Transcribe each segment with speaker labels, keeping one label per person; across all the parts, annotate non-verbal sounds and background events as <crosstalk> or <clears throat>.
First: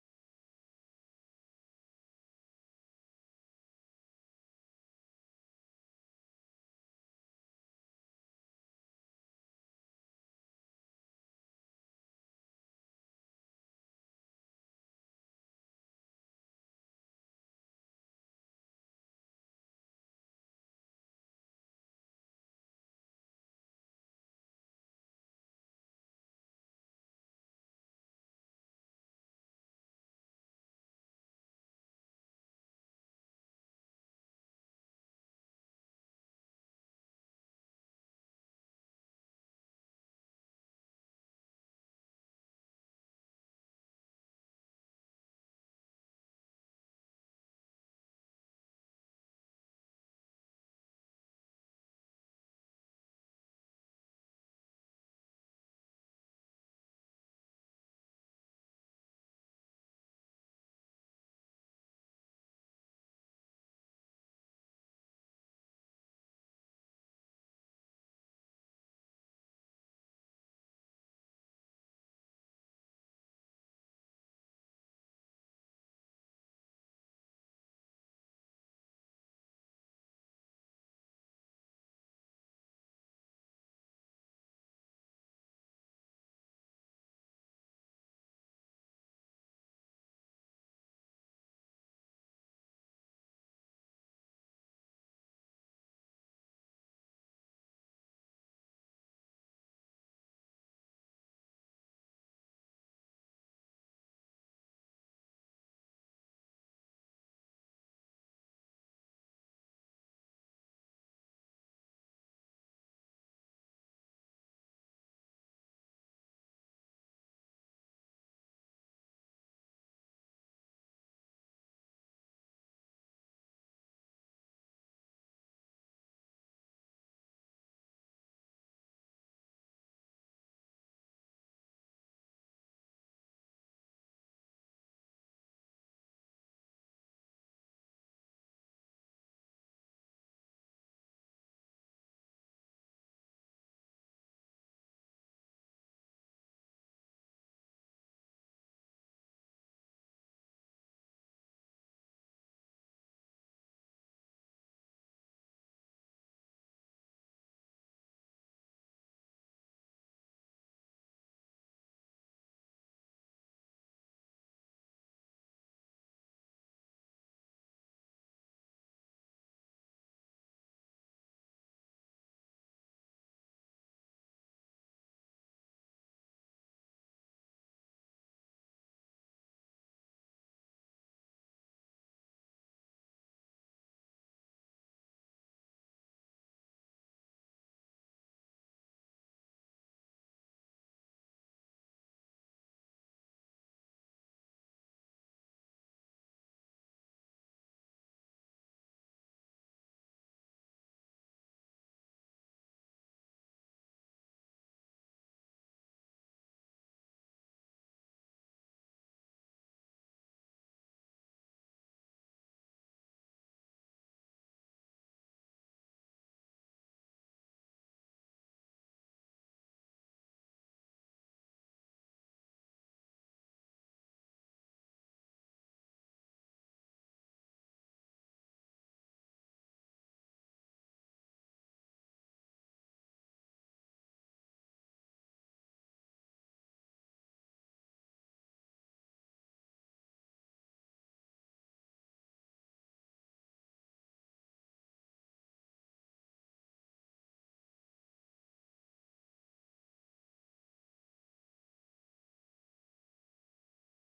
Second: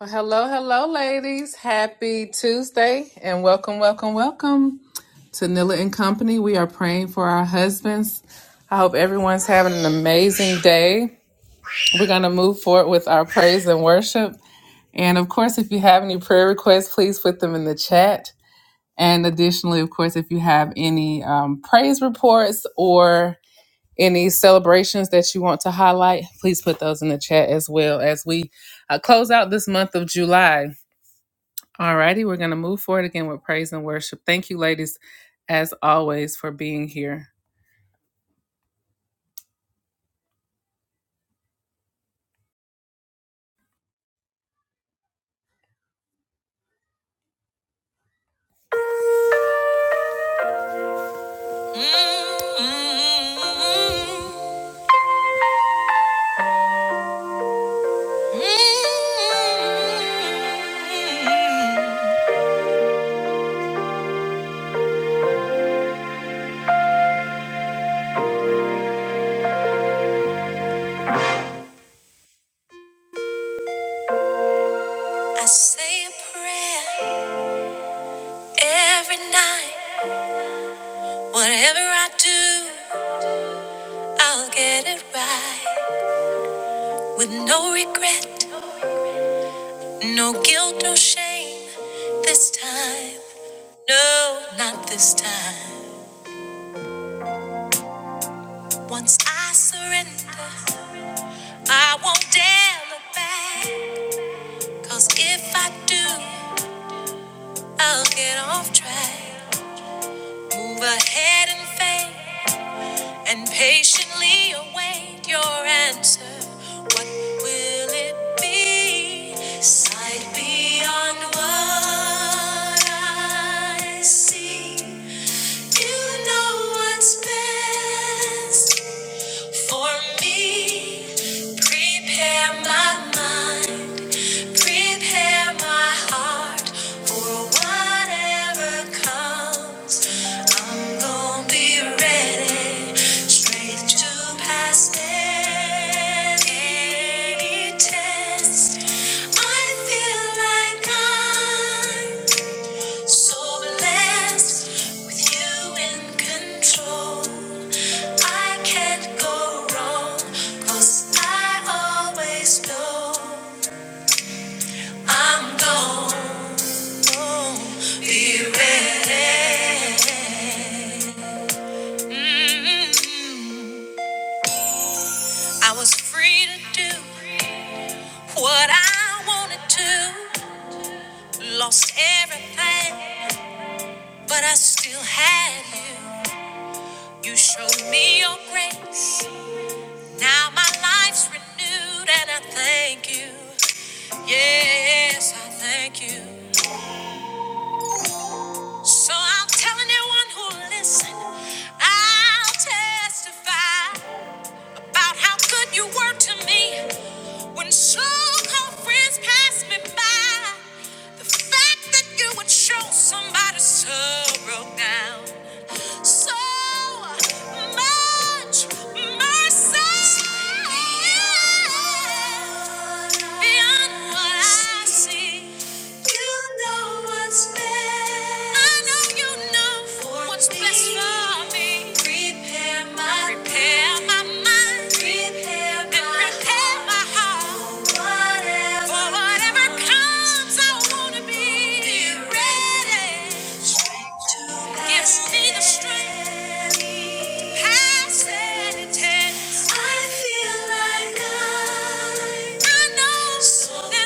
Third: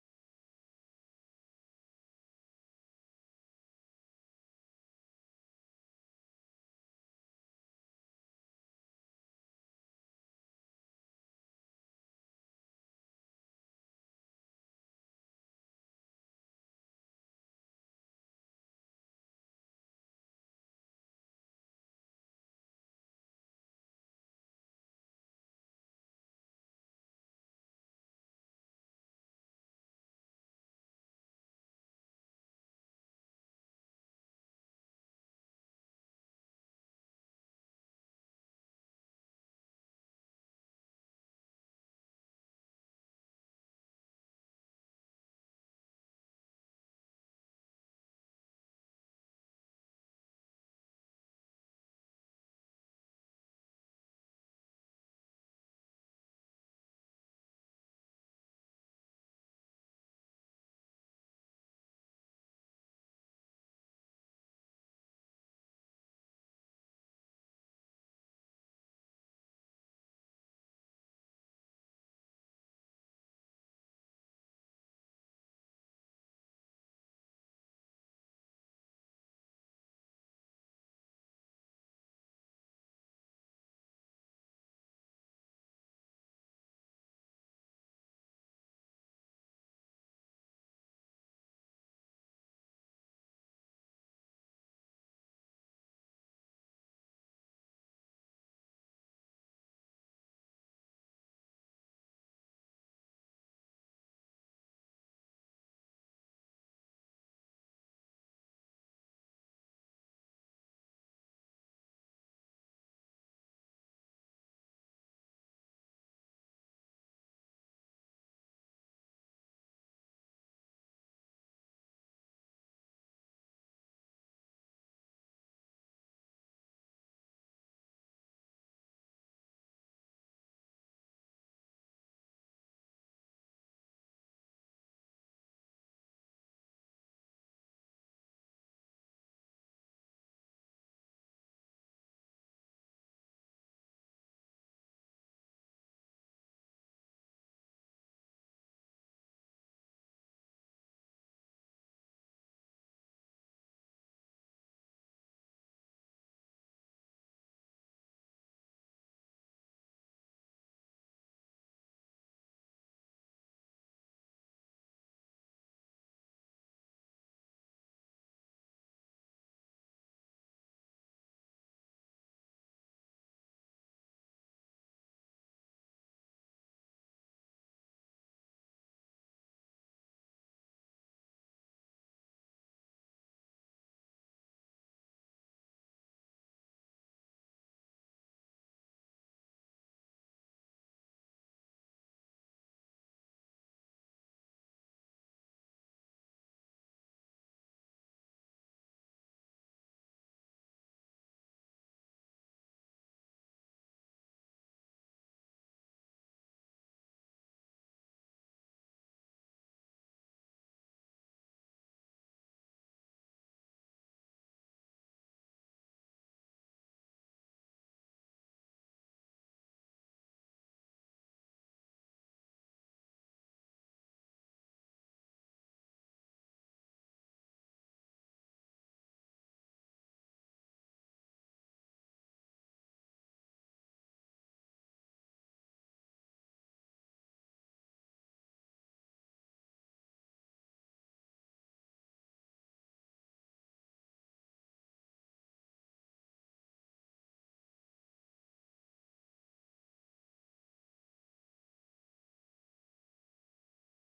Speaker 1: Well, hello, hello, ladies. Happy Tuesday and welcome, welcome, welcome to Nilla and Company. We are praying for our husbands. I hope everyone's having an amazing day. We're going to move forward with our praise and worship. And of course, if you have any prayer requests, please put them in the chat. And additionally, of course, if you have any um, praise reports or any celebrations that you want to highlight, please put those in the chat as well as we uh, close out this month of July. All righty, we're going to move forward again with praise and worship. Thank you, ladies, as always, for being here. I say a prayer every night. Whatever I do, I'll get it right. With no regret, no guilt, no shame. This time, no, not this time. Once I surrender. I won't dare look back, cause if I do, I'll get off track. Move ahead in faith and patiently await your answer. What will it be? Sight beyond what I see. You know what's best. For me, prepare my mind, prepare my heart for whatever comes. I'm gonna be ready, straight to past any chance I feel like I'm so blessed with you in control. I can't go wrong, 'cause I always know I'm gonna be ready. Mm, I was free to do what I wanted to. Lost everything, but I still had you. You showed me your grace. Now my life's renewed, and I thank you. Yes, I thank you. So I'll tell anyone who'll listen. I'll testify. about how good you were to me when so called friends passed me by. The fact that you would show somebody so broke down so much mercy beyond what I see. You know what's best. I know you know what's best for me. Prepare my mind. Prepare my heart. For whatever comes, I wanna be ready. Strength me the strength I feel like I know So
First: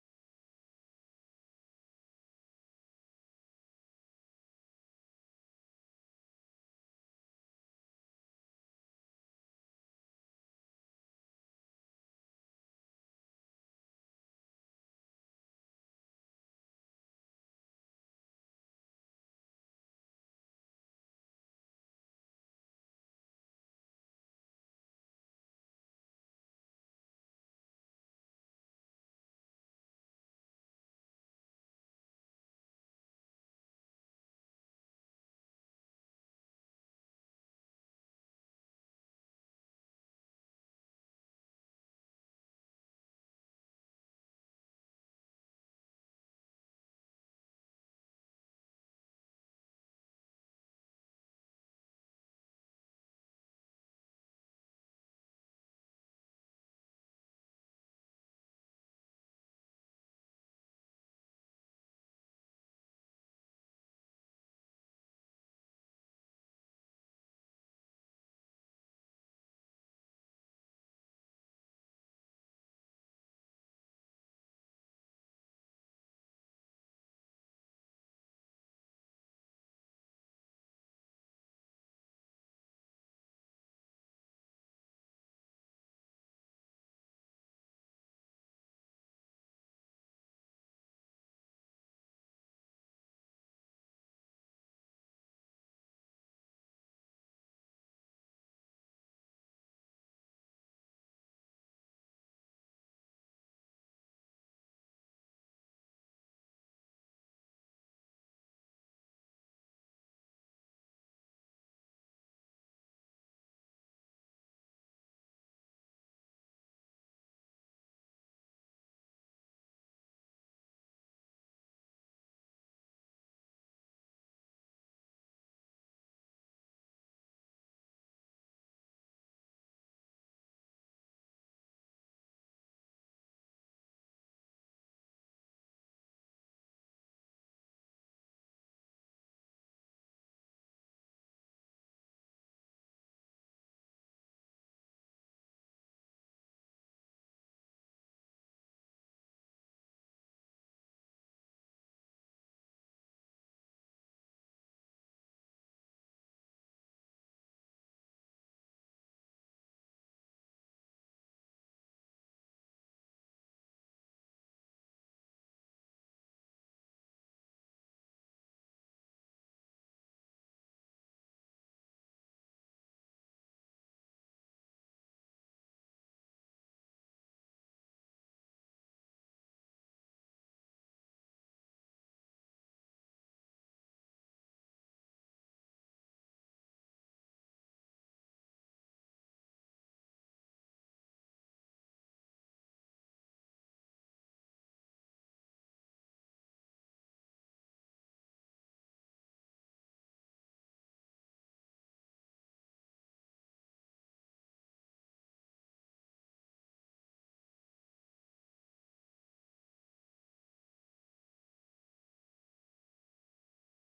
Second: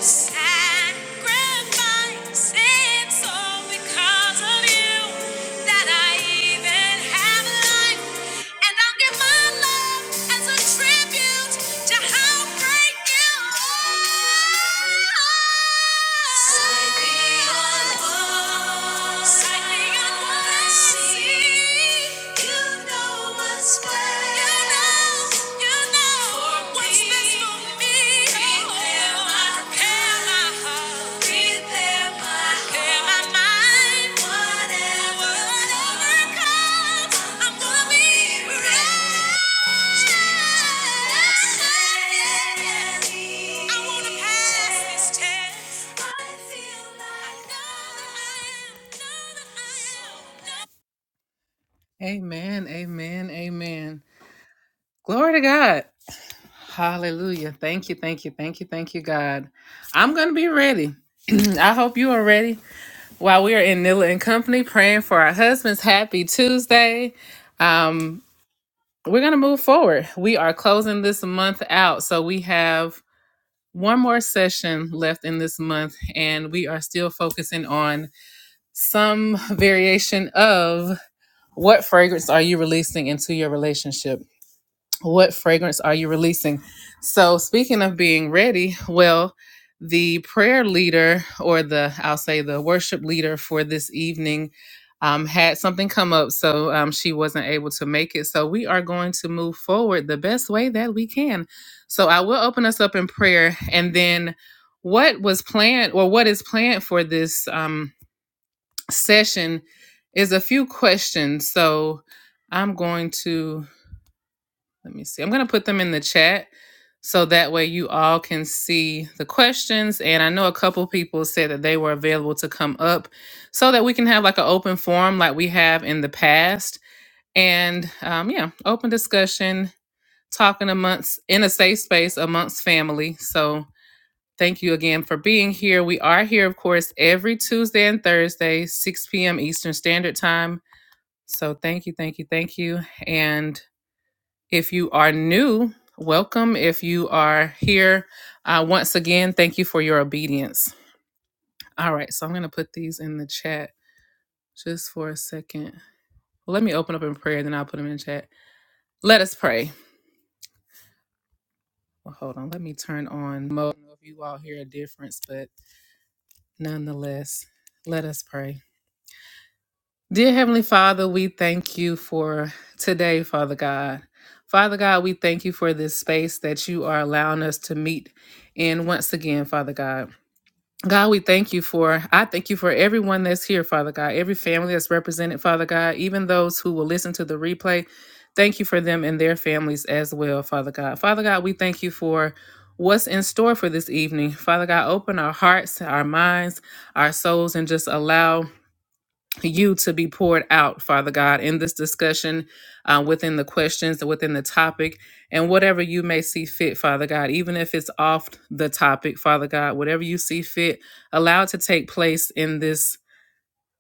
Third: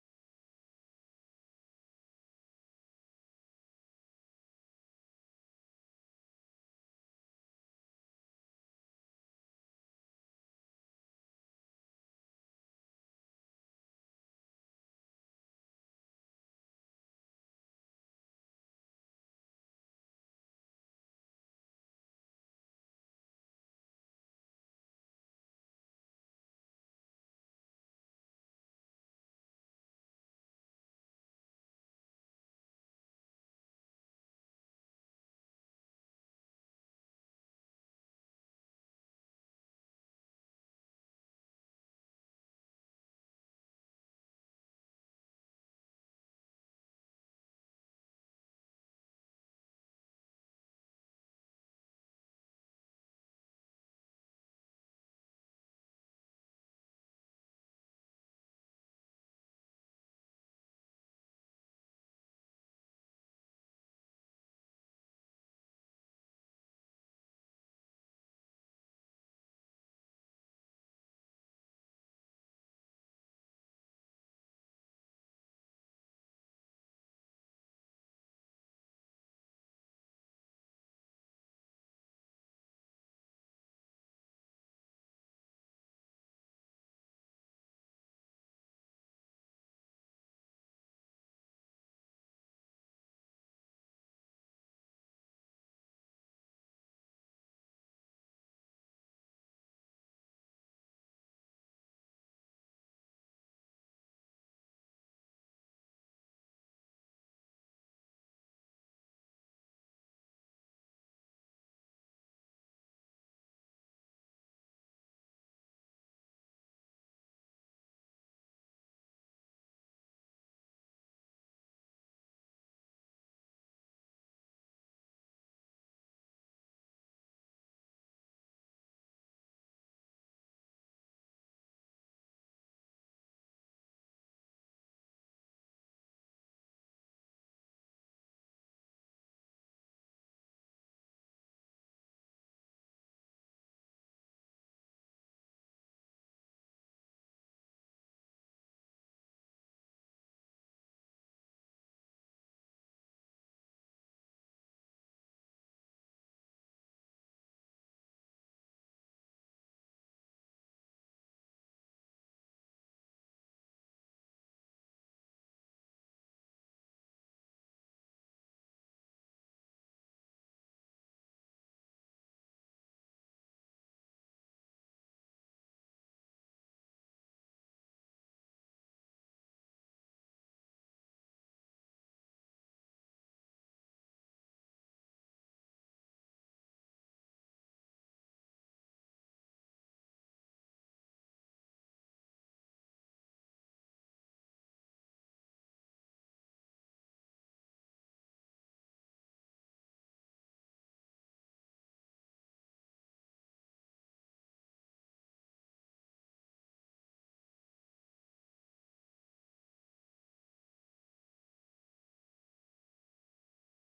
Speaker 1: Sacrifice. You know what's well. You know, you know like Amen, amen, amen. Glory to God. Hallelujah. Thank you, thank you, thank you, thank you, God. I'm going to be ready. <clears throat> I hope you are ready while we are in Nilla and Company praying for our husbands. Happy Tuesday. Um, we're going to move forward. We are closing this month out. So we have one more session left in this month, and we are still focusing on some variation of what fragrance are you releasing into your relationship? what fragrance are you releasing? So, speaking of being ready, well, the prayer leader, or the I'll say the worship leader for this evening, um, had something come up, so um, she wasn't able to make it. So, we are going to move forward the best way that we can. So, I will open us up in prayer, and then what was planned, or what is planned for this um, session, is a few questions. So, I'm going to. Let me see. I'm going to put them in the chat so that way you all can see the questions. And I know a couple people said that they were available to come up so that we can have like an open forum like we have in the past. And um, yeah, open discussion, talking amongst in a safe space amongst family. So thank you again for being here. We are here, of course, every Tuesday and Thursday, 6 p.m. Eastern Standard Time. So thank you, thank you, thank you. and. If you are new, welcome. If you are here, uh, once again, thank you for your obedience. All right, so I'm going to put these in the chat just for a second. Well, let me open up in prayer, then I'll put them in the chat. Let us pray. Well, hold on. Let me turn on mode. I don't know if you all hear a difference, but nonetheless, let us pray. Dear Heavenly Father, we thank you for today, Father God. Father God, we thank you for this space that you are allowing us to meet in once again, Father God. God, we thank you for, I thank you for everyone that's here, Father God, every family that's represented, Father God, even those who will listen to the replay. Thank you for them and their families as well, Father God. Father God, we thank you for what's in store for this evening. Father God, open our hearts, our minds, our souls, and just allow you to be poured out, Father God, in this discussion, uh, within the questions, within the topic, and whatever you may see fit, Father God, even if it's off the topic, Father God, whatever you see fit, allow it to take place in this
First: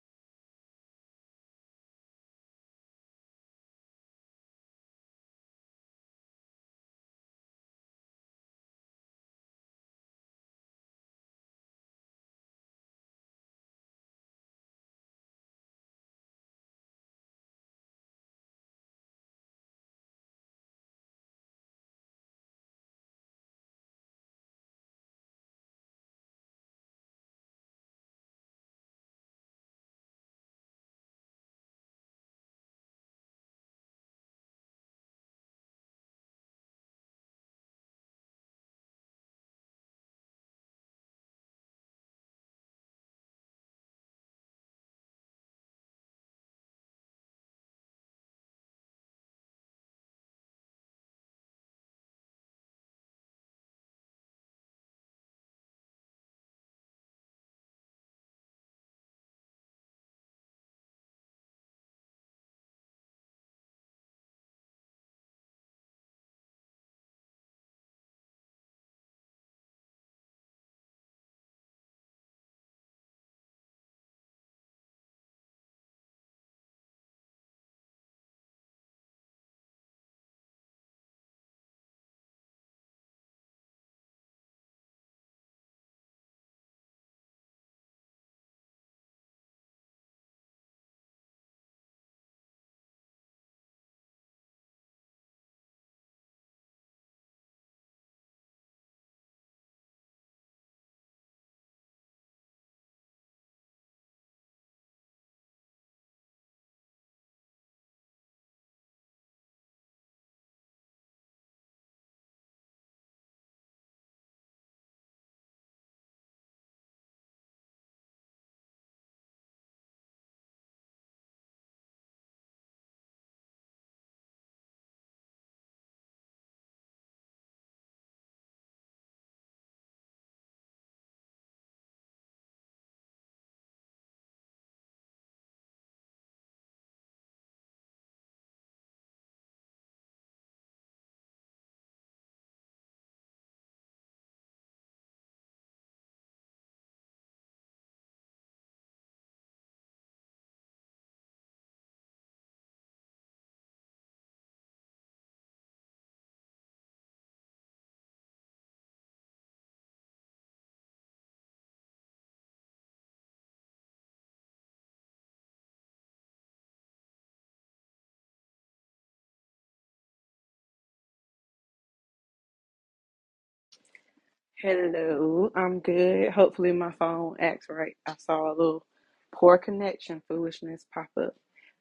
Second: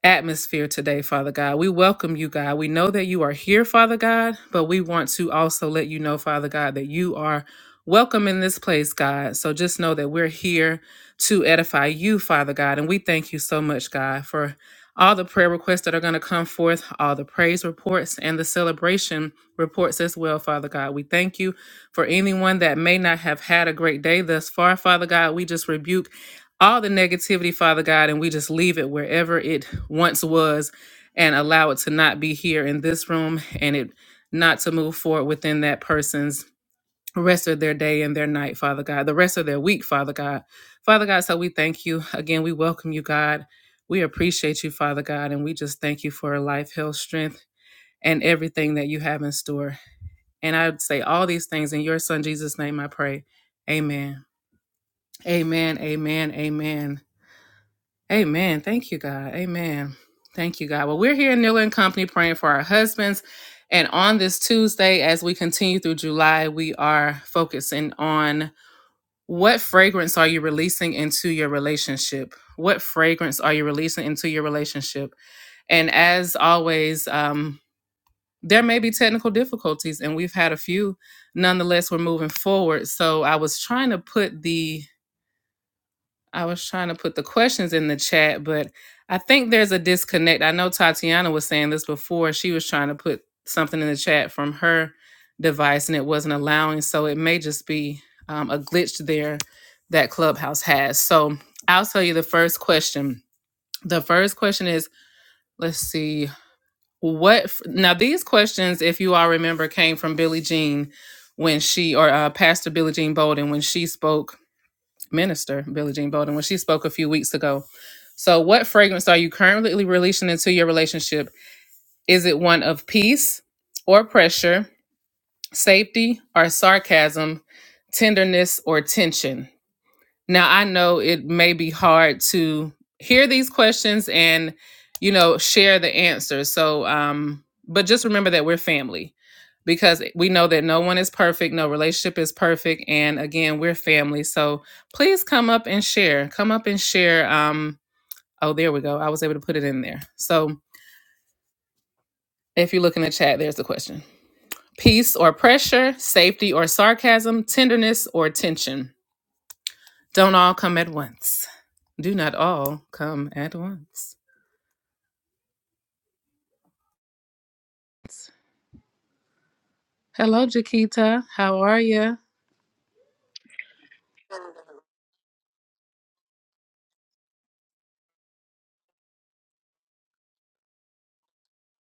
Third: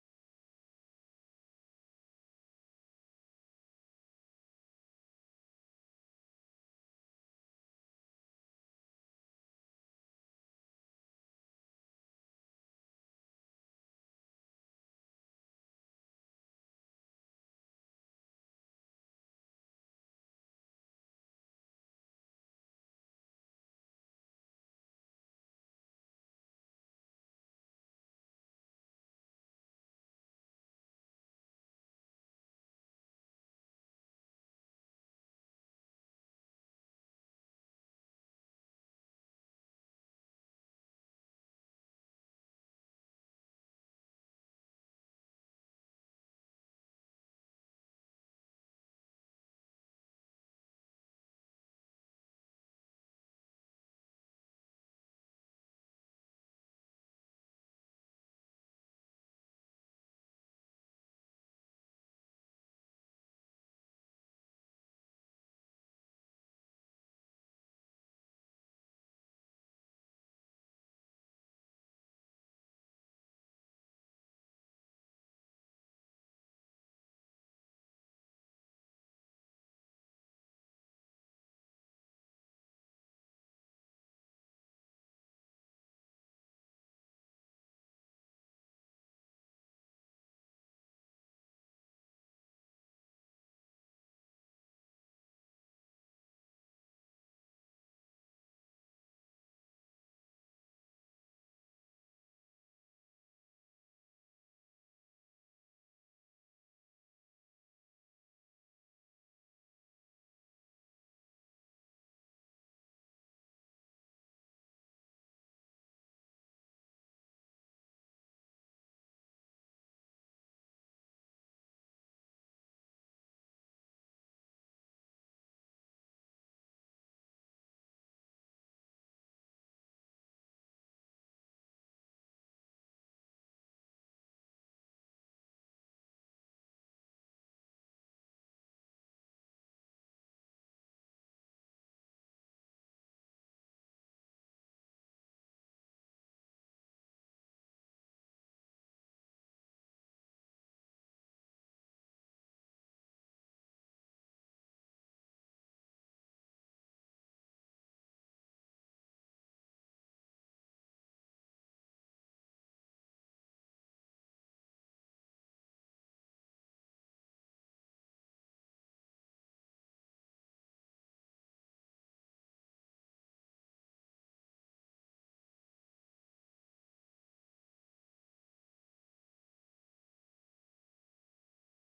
Speaker 1: atmosphere today, Father God. We welcome you, God. We know that you are here, Father God, but we want to also let you know, Father God, that you are welcome in this place, God. So just know that we're here to edify you, Father God. And we thank you so much, God, for all the prayer requests that are going to come forth, all the praise reports, and the celebration reports as well, Father God. We thank you for anyone that may not have had a great day thus far, Father God. We just rebuke all the negativity, Father God, and we just leave it wherever it once was and allow it to not be here in this room and it not to move forward within that person's rest of their day and their night, Father God, the rest of their week, Father God. Father God, so we thank you. Again, we welcome you, God. We appreciate you, Father God, and we just thank you for life, health, strength, and everything that you have in store. And I would say all these things in your son Jesus' name I pray. Amen. Amen. Amen. Amen. Amen. Thank you, God. Amen. Thank you, God. Well, we're here in Nilla and Company praying for our husbands. And on this Tuesday, as we continue through July, we are focusing on what fragrance are you releasing into your relationship? What fragrance are you releasing into your relationship? And as always, um, there may be technical difficulties, and we've had a few. Nonetheless, we're moving forward. So I was trying to put the I was trying to put the questions in the chat, but I think there's a disconnect. I know Tatiana was saying this before. She was trying to put something in the chat from her device and it wasn't allowing. So it may just be um, a glitch there that Clubhouse has. So I'll tell you the first question. The first question is let's see what f- now these questions if you all remember came from billie jean when she or uh, pastor billie jean bolden when she spoke minister, Billie Jean Bolden, when she spoke a few weeks ago. So, what fragrance are you currently releasing into your relationship? Is it one of peace or pressure, safety or sarcasm, tenderness or tension? Now, I know it may be hard to hear these questions and, you know, share the answers. So, um, but just remember that we're family because we know that no one is perfect, no relationship is perfect. And again, we're family. So please come up and share. Come up and share. Um, oh, there we go. I was able to put it in there. So if you look in the chat, there's the question peace or pressure, safety or sarcasm, tenderness or tension. Don't all come at once. Do not all come at once. Hello, Jaquita. How are you?
Speaker 2: Hello, I'm good. Hopefully, my phone acts right. I saw a little poor connection foolishness pop up,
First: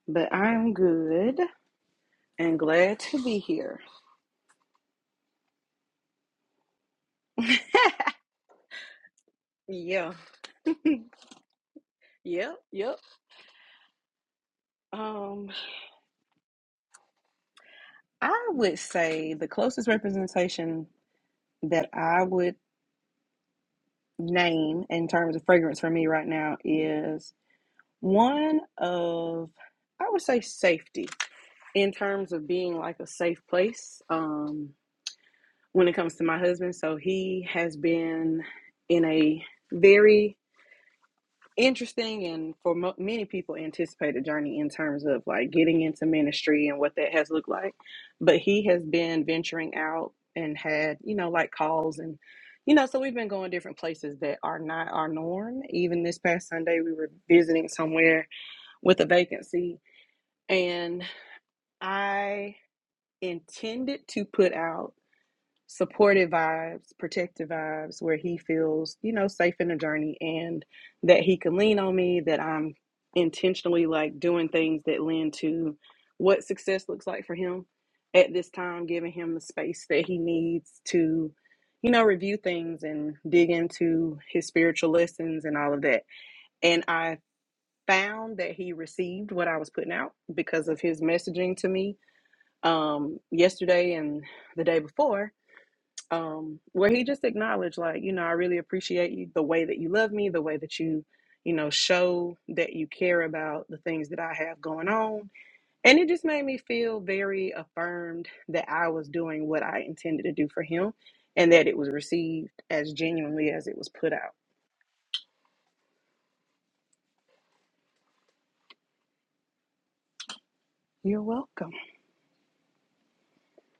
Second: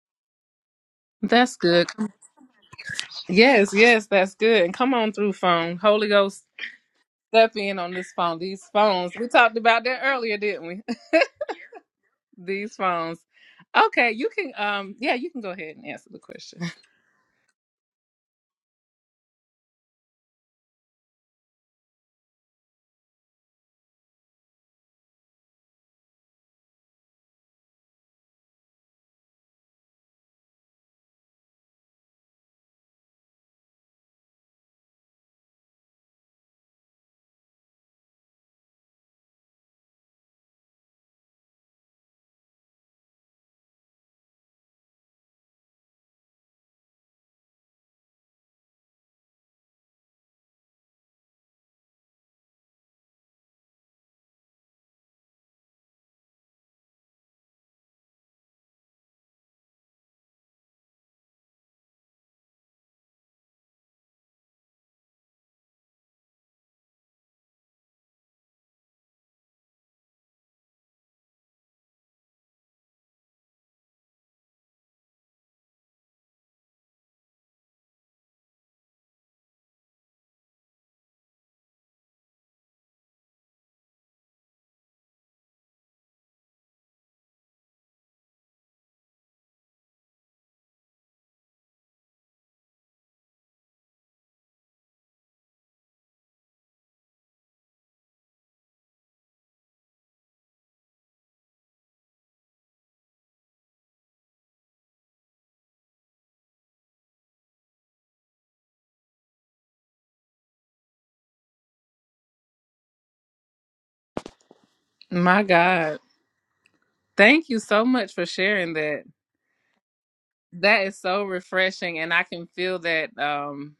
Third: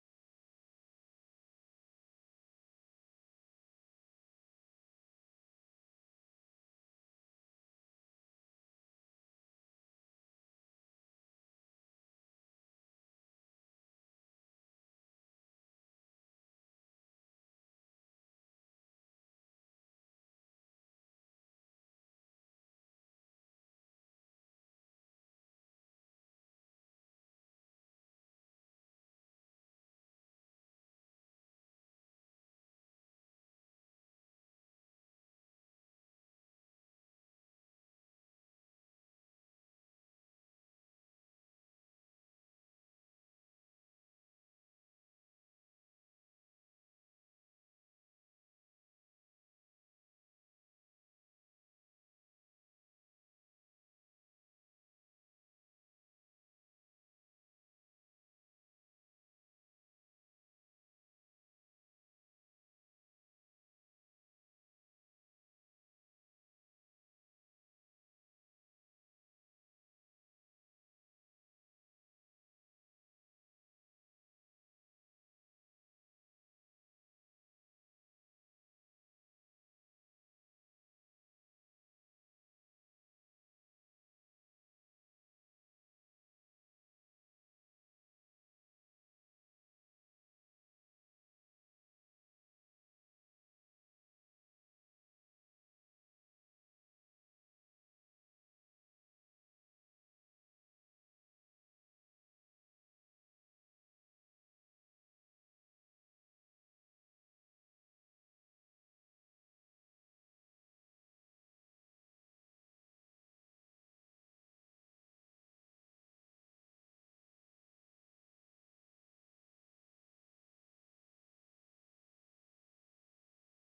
Speaker 2: but I'm good
Speaker 1: That's good.
Speaker 2: and glad to be
Speaker 1: Yes,
Speaker 2: here.
Speaker 1: yes, that's good. And come on through, phone. Holy Ghost, step in on
Speaker 2: <laughs>
Speaker 1: this phone. These phones. We talked about that
Speaker 2: yeah,
Speaker 1: earlier, didn't we? <laughs>
Speaker 2: yep,
Speaker 1: These
Speaker 2: yep.
Speaker 1: phones. Okay, you can. Um, yeah, you can
Speaker 2: Um,
Speaker 1: go ahead and answer the question. <laughs>
Speaker 2: I would say the closest representation that I would name in terms of fragrance for me right now is one of I would say safety in terms of being like a safe place. Um, when it comes to my husband. So he has been in a very interesting and for mo- many people anticipated journey in terms of like getting into ministry and what that has looked like. But he has been venturing out and had, you know, like calls and you know, so we've been going different places that are not our norm. Even this past Sunday we were visiting somewhere with a vacancy and I intended to put out supportive vibes, protective vibes, where he feels, you know, safe in the journey and that he can lean on me, that I'm intentionally like doing things that lend to what success looks like for him at this time, giving him the space that he needs to, you know, review things and dig into his spiritual lessons and all of that. And I found that he received what I was putting out because of his messaging to me um yesterday and the day before um, where he just acknowledged, like, you know, I really appreciate you, the way that you love me, the way that you, you know, show that you care about the things that I have going on. And it just made me feel very affirmed that I was doing what I intended to do for him and that it was received as genuinely as it was put out.
Speaker 1: My God, thank you so much for sharing that. That is
Speaker 2: You're
Speaker 1: so
Speaker 2: welcome.
Speaker 1: refreshing, and I can feel that um,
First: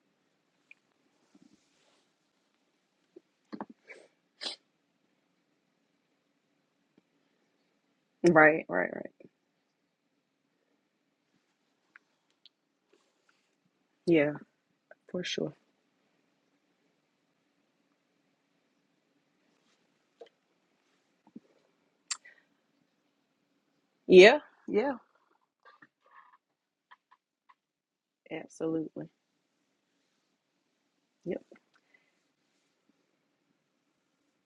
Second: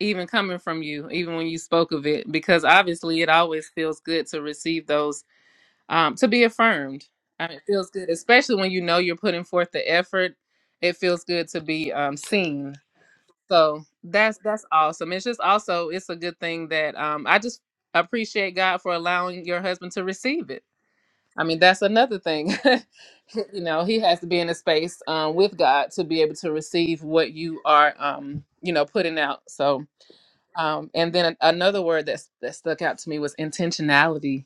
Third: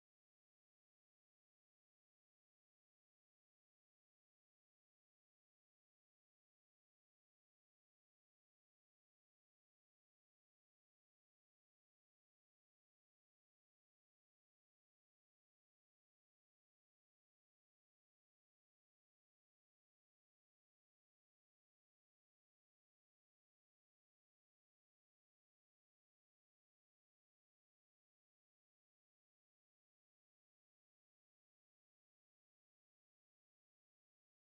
Speaker 1: even coming from you, even when you spoke of it, because obviously it always feels good to receive those, um, to be affirmed. I mean, it feels good, especially
Speaker 2: Right,
Speaker 1: when you
Speaker 2: right,
Speaker 1: know
Speaker 2: right.
Speaker 1: you're putting forth the effort. It feels good to be um, seen. So
Speaker 2: Yeah,
Speaker 1: that's that's awesome.
Speaker 2: for
Speaker 1: It's just
Speaker 2: sure.
Speaker 1: also it's a good thing that um, I just appreciate God for allowing your husband to receive it. I mean, that's another thing <laughs> you know he has to be
Speaker 2: Yeah,
Speaker 1: in a
Speaker 2: yeah,
Speaker 1: space um, with god to be able to receive what you are um, you know
Speaker 2: absolutely.
Speaker 1: putting out so um, and then an-
Speaker 2: Yep.
Speaker 1: another word that's that stuck out to me was intentionality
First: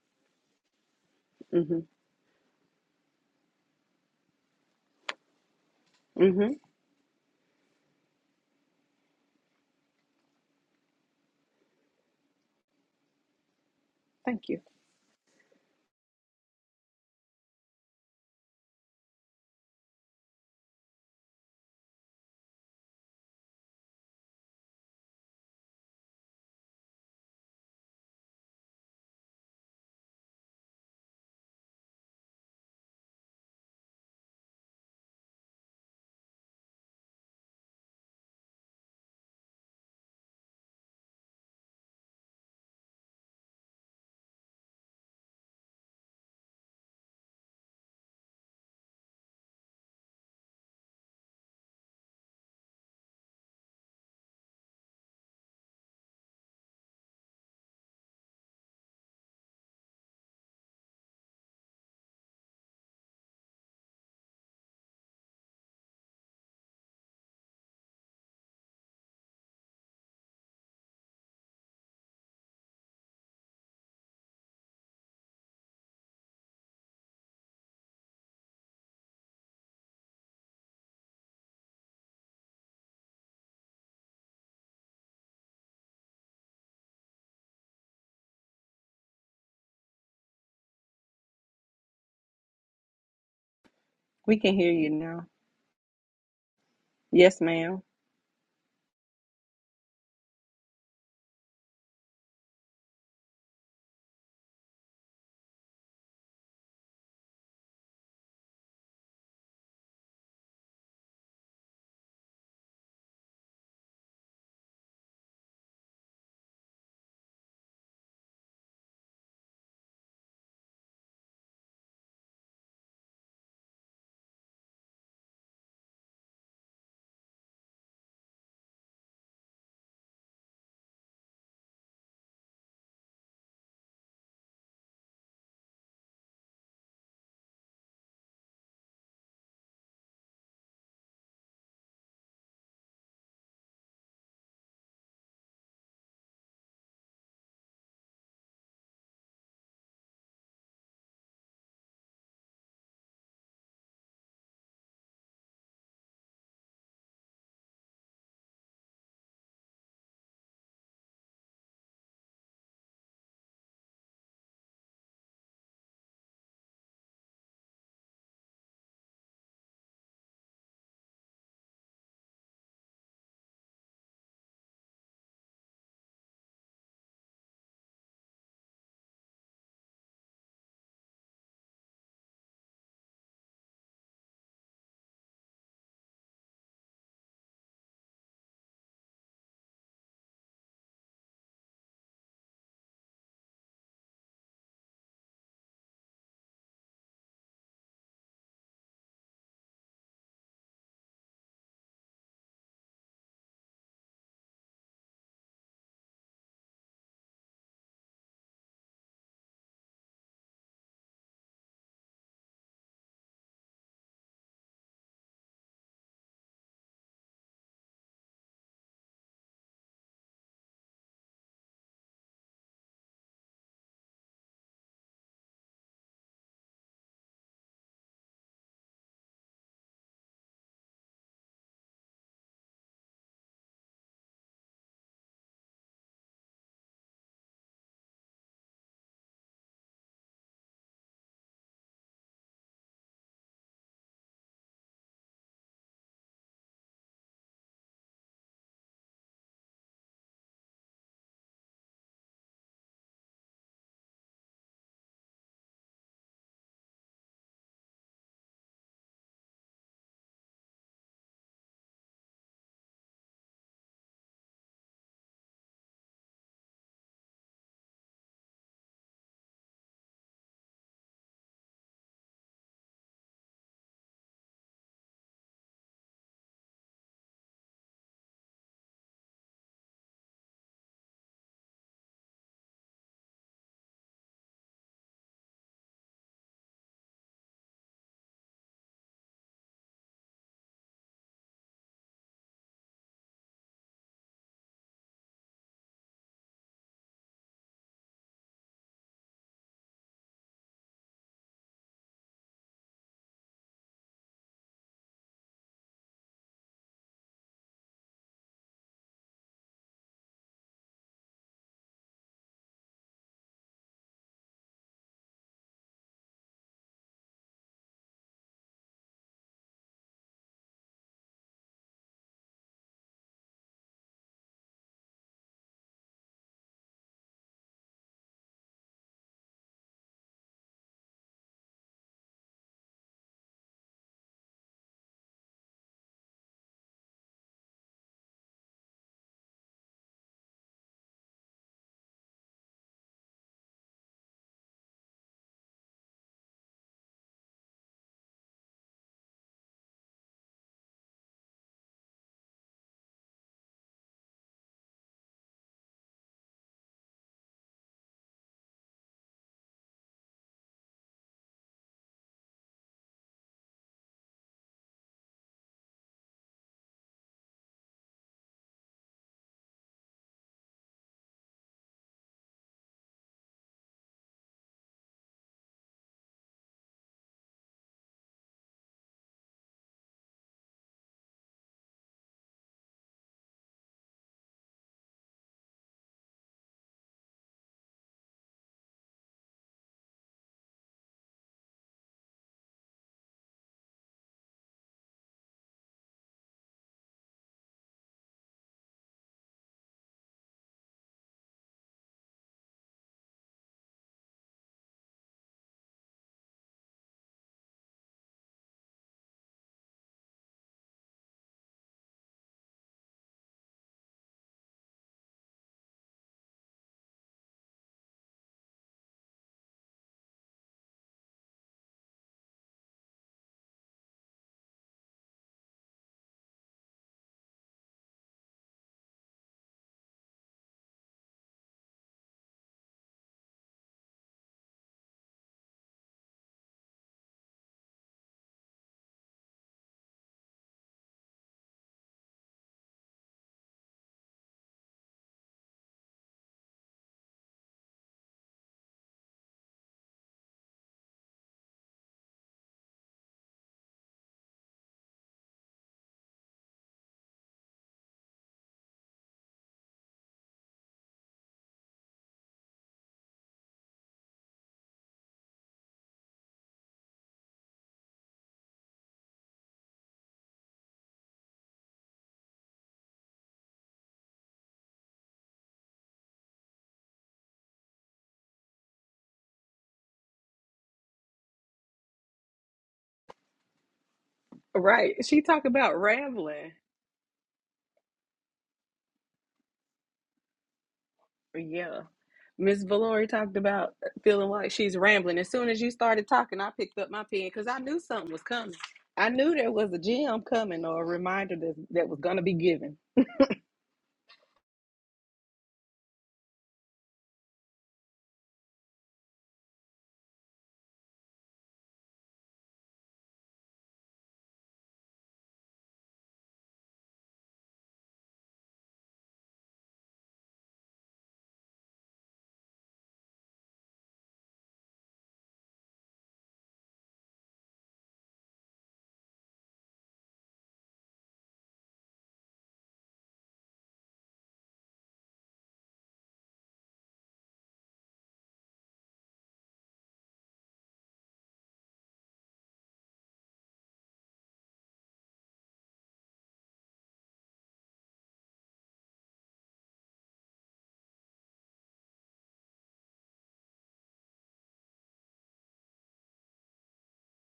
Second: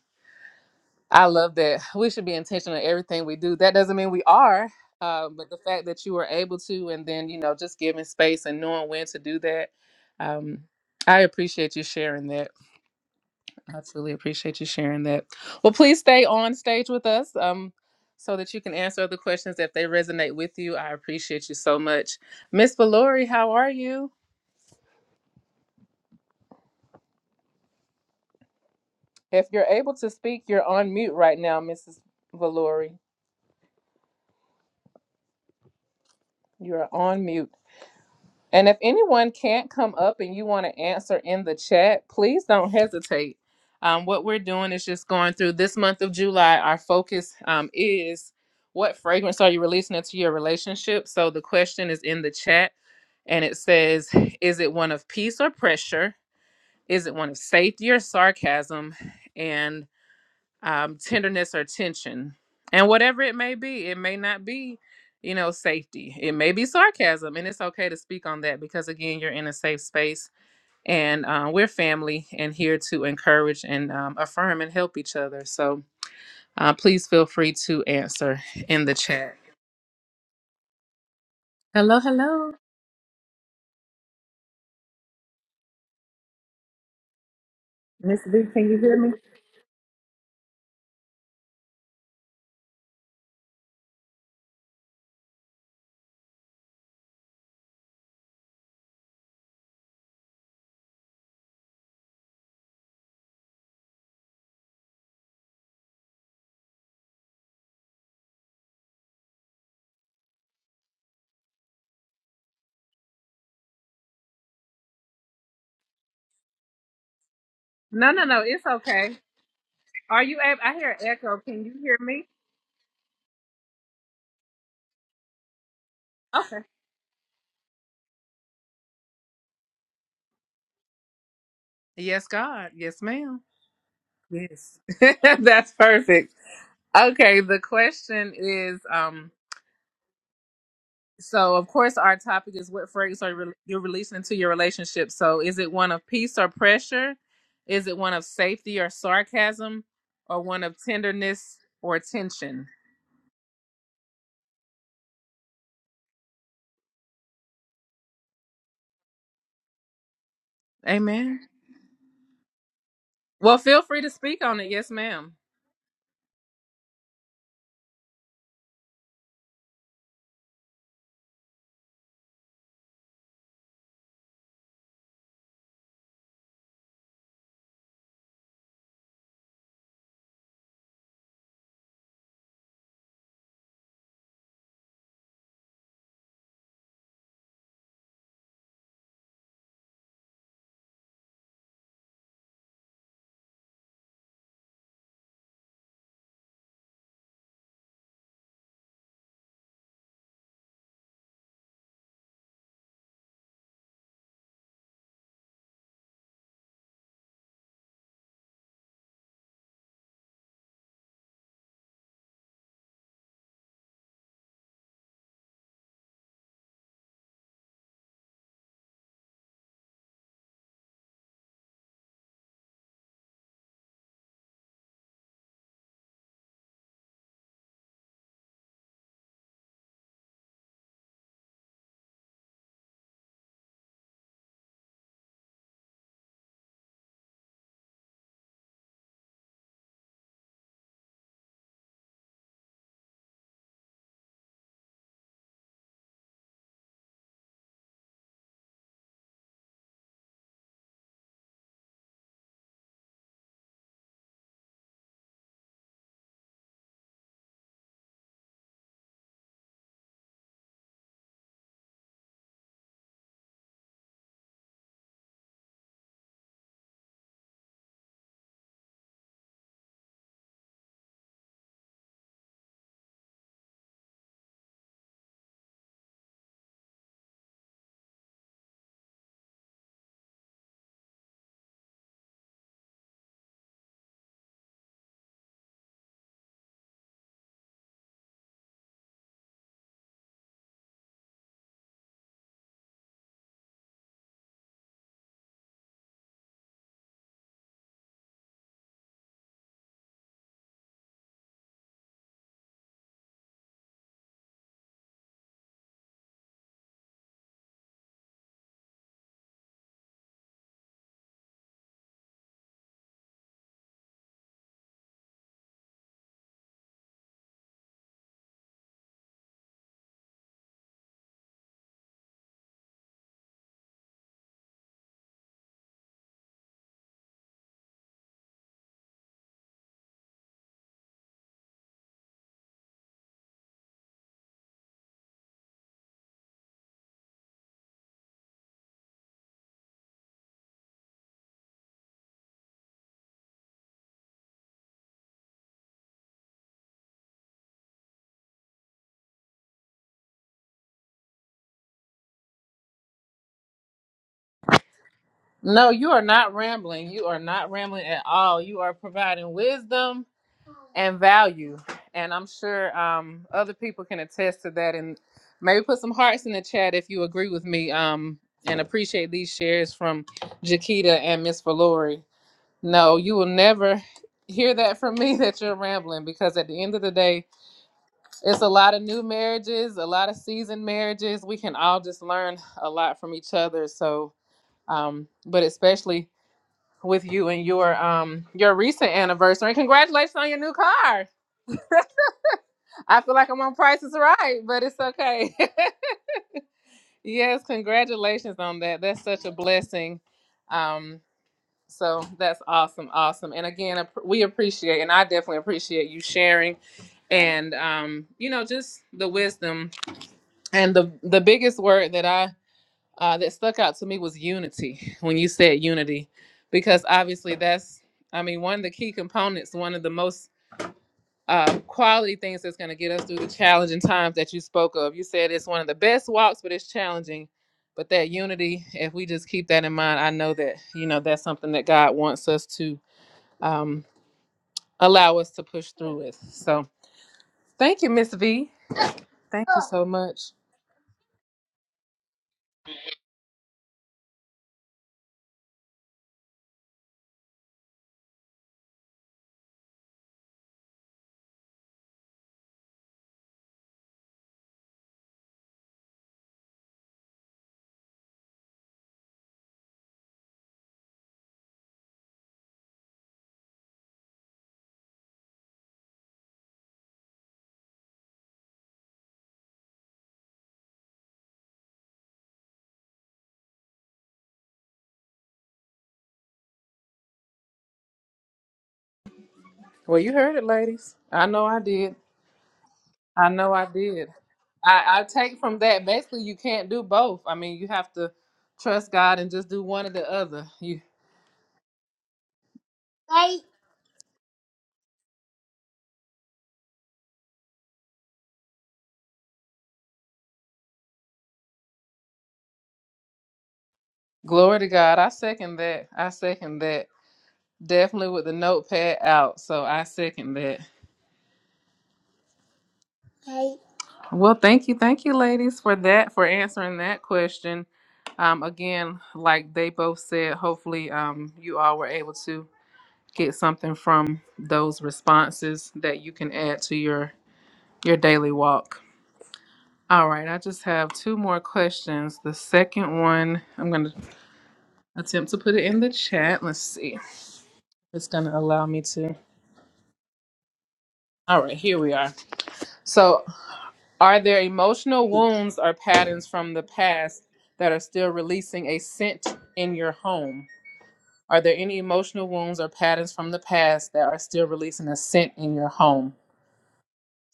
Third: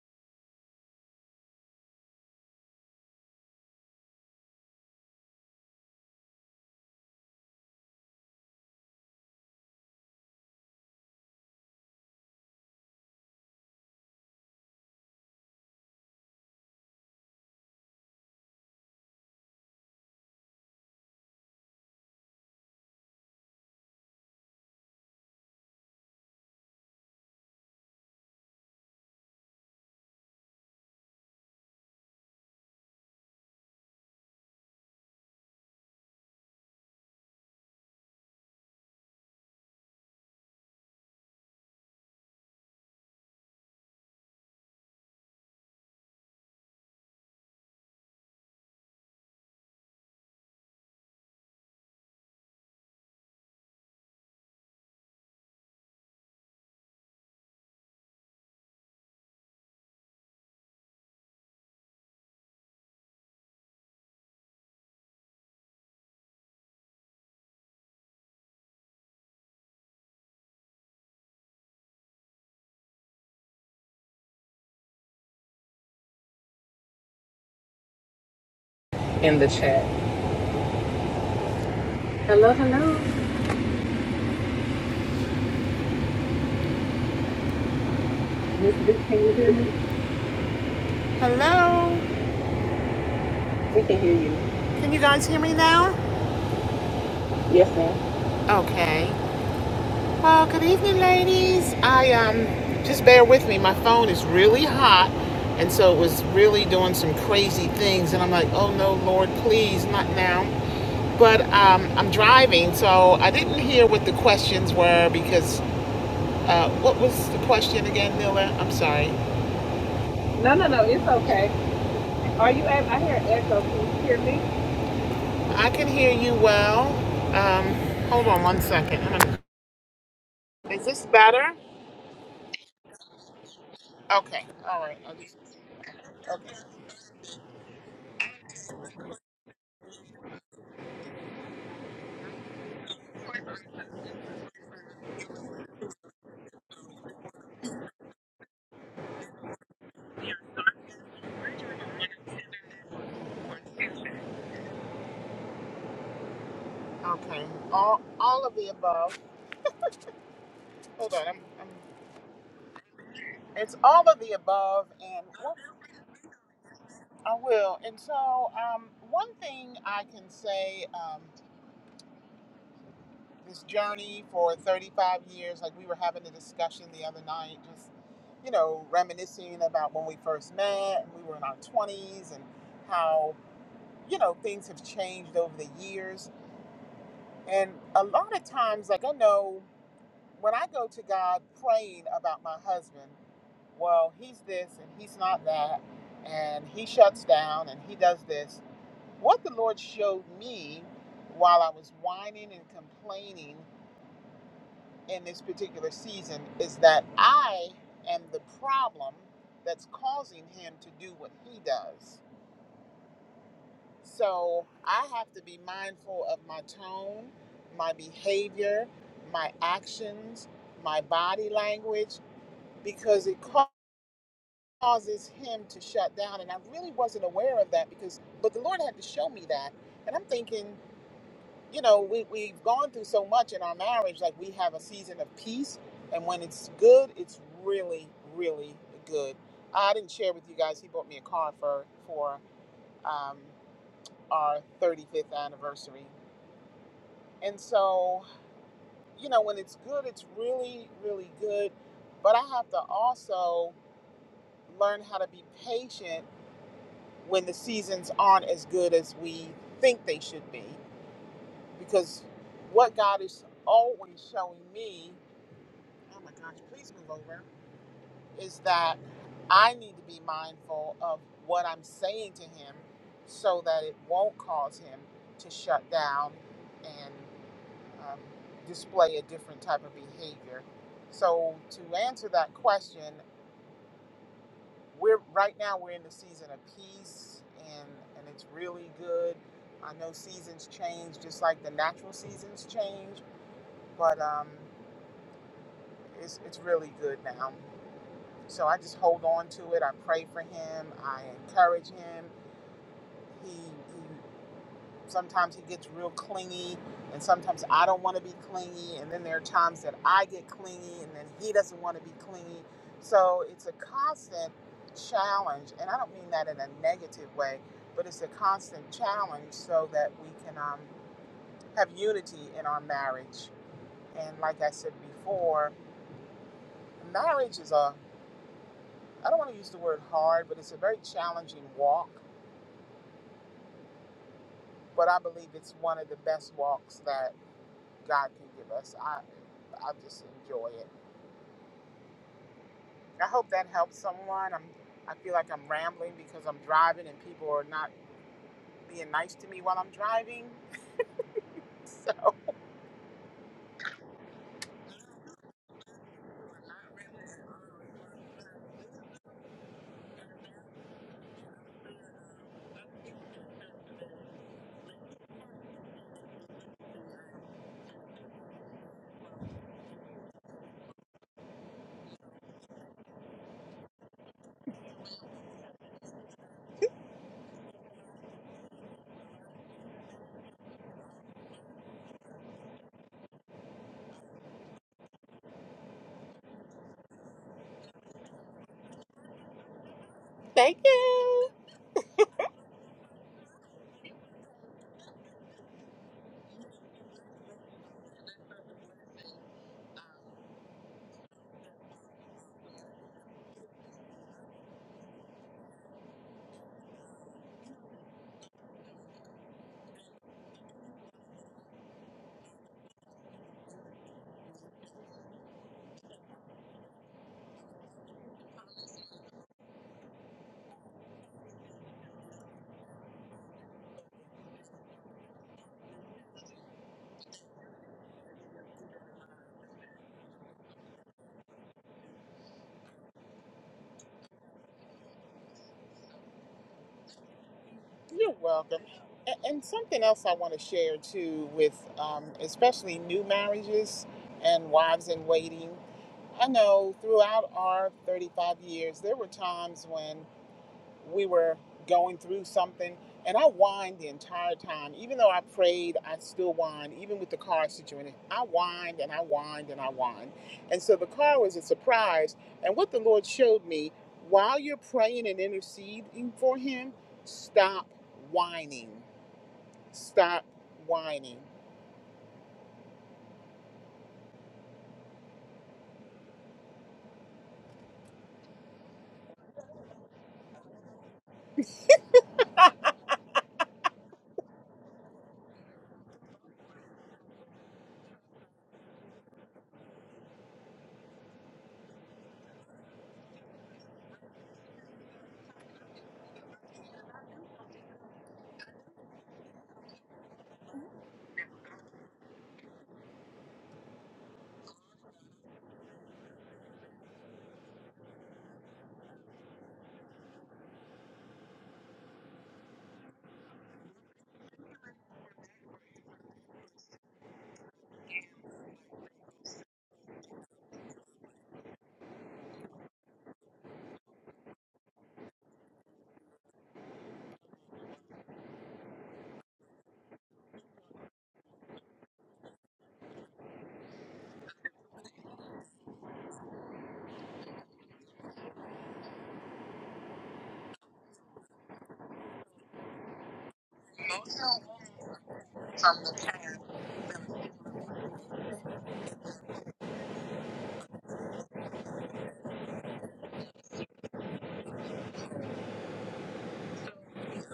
Speaker 1: i love
Speaker 2: Mm
Speaker 1: that
Speaker 2: hmm.
Speaker 1: we should be intentional in everything we do that doesn't mean we are uh, but the fact that you were
Speaker 2: Mm hmm.
Speaker 1: able to and then you know just giving space and knowing when to do that um, i appreciate you sharing that Absolutely
Speaker 2: Thank
Speaker 1: appreciate
Speaker 2: you.
Speaker 1: you sharing that. Well, please stay on stage with us um, so that you can answer other questions if they resonate with you. I appreciate you so much. Miss Valori, how are you? If you're able to speak, you're on mute right now, Mrs. Valori. You're on mute. And if anyone can't come up and you want to answer in the chat, please don't hesitate. Um, what we're doing is just going through this month of July. Our focus um, is what fragrance are you releasing into your relationship? So the question is in the chat and it says, is it one of peace or pressure? Is it one of safety or sarcasm? And um, tenderness or tension. And whatever it may be, it may not be, you know, safety. It may be sarcasm. And it's okay to speak on that because, again, you're in a safe space and uh, we're family and here to encourage and um, affirm and help each other. So uh, please feel free to answer in the chat. Hello,
Speaker 3: Hello,
Speaker 1: hello,
Speaker 3: hello.
Speaker 1: Miss Vicky.
Speaker 3: Miss Vick, can you hear me? We can hear you.
Speaker 2: We can hear you now. Yes,
Speaker 3: Yes,
Speaker 2: ma'am.
Speaker 3: ma'am.
Speaker 1: No, no, no. It's okay. Are you
Speaker 3: No,
Speaker 1: able?
Speaker 3: no,
Speaker 1: I
Speaker 3: no,
Speaker 1: hear
Speaker 3: it's
Speaker 1: an echo.
Speaker 3: okay.
Speaker 1: Can you hear me?
Speaker 3: Are you, at? I hear an echo. Can you hear me?
Speaker 1: Okay. Yes, God. Yes, ma'am. Yes. <laughs> That's perfect. Okay, the question is um so of course our topic is what fragrance are you re- you're releasing into your relationship. So is it one of peace or pressure? Is it one of safety or sarcasm or one of tenderness or tension? Amen. Well, feel free to speak on it. Yes, ma'am. No, you are not rambling. You are not rambling at all. You are providing wisdom and value. And I'm sure um, other people can attest to that. And maybe put some hearts in the chat if you agree with me um, and appreciate these shares from Jaquita and Miss Valori. No, you will never hear that from me <laughs> that you're rambling because at the end of the day, it's a lot of new marriages, a lot of seasoned marriages. We can all just learn a lot from each other. So, um, but especially with you and your um your recent anniversary. Congratulations on your new car. <laughs> I feel like I'm on Price is Right, but it's okay. <laughs> yes, congratulations on that. That's such a blessing. Um, so that's awesome, awesome. And again, ap- we appreciate, and I definitely appreciate you sharing, and um, you know, just the wisdom. And the the biggest word that I uh, that stuck out to me was unity. When you said unity, because obviously that's, I mean, one of the key components, one of the most um, quality things that's going to get us through the challenging times that you spoke of. You said it's one of the best walks, but it's challenging. But that unity, if we just keep that in mind, I know that you know that's something that God wants us to um, allow us to push through with. So thank you, Miss V. Thank you so much. Well, you heard it, ladies. I know I did. I know I did.
Speaker 2: Right.
Speaker 1: I, I
Speaker 2: She
Speaker 1: take
Speaker 2: talked
Speaker 1: from
Speaker 2: about
Speaker 1: that basically you
Speaker 2: rambling.
Speaker 1: can't do both. I mean, you have to trust God and just do one or the other. You
Speaker 2: Yeah. Miss Valori talked about feeling like she's rambling. As soon as you started talking, I picked up my pen because I knew something was coming. I knew there was a gem coming or a reminder that, that was going to be given. <laughs>
Speaker 1: Glory to God. I second that. I second that. Definitely with the notepad out. So I second that. Well, thank you. Thank you, ladies, for that, for answering that question. Um, again, like they both said, hopefully um, you all were able to get something from those responses that you can add to your your daily walk. All right, I just have two more questions. The second one, I'm going to attempt to put it in the chat. Let's see. It's going to allow me to. All right, here we are. So, are there emotional wounds or patterns from the past that are still releasing a scent in your home? Are there any emotional wounds or patterns from the past that are still releasing a scent in your home?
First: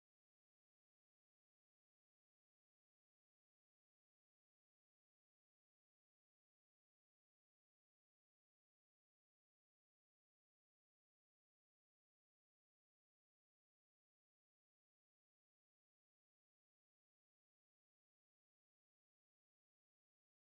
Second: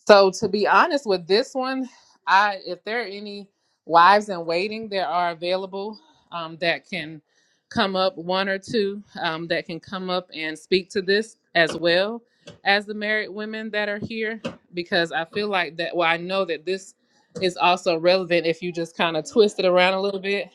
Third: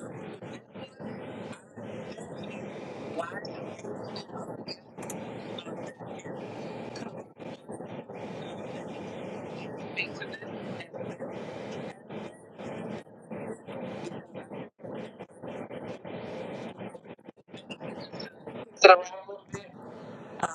Speaker 1: So to be honest with this one, I if there are any wives in waiting that are available um, that can come up, one or two um, that can come up and speak to this as well as the married women that are here, because I feel like that. Well, I know that this is also relevant if you just kind of twist it around a little bit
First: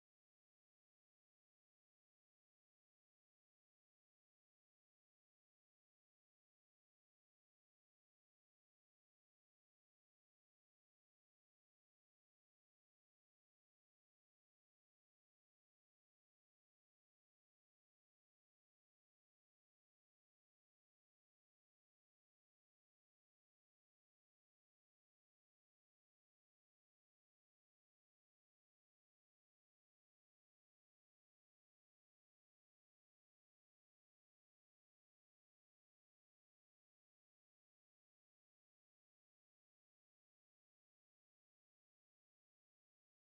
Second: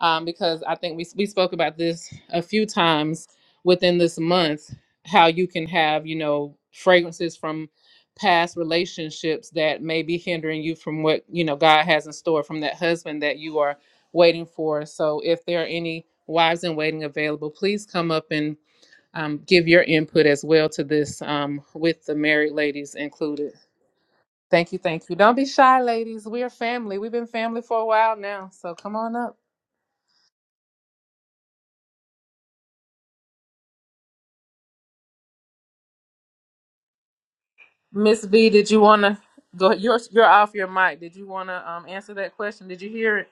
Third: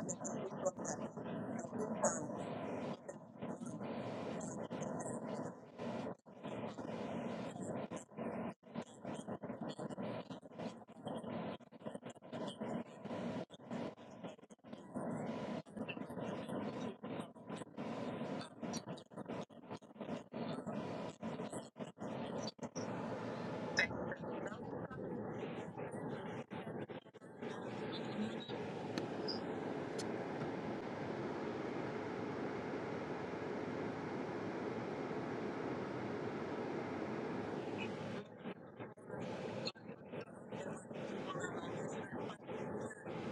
Speaker 1: um, because I think we we spoke about this a few times within this month. How you can have you know fragrances from past relationships that may be hindering you from what you know God has in store from that husband that you are waiting for. So if there are any wives in waiting available, please come up and um, give your input as well to this um, with the married ladies included. Thank you, thank you. Don't be shy, ladies. We're family. We've been family for a while now, so come on up. Miss B, did you want to go? You're you're off your mic. Did you want to um answer that question? Did you hear it?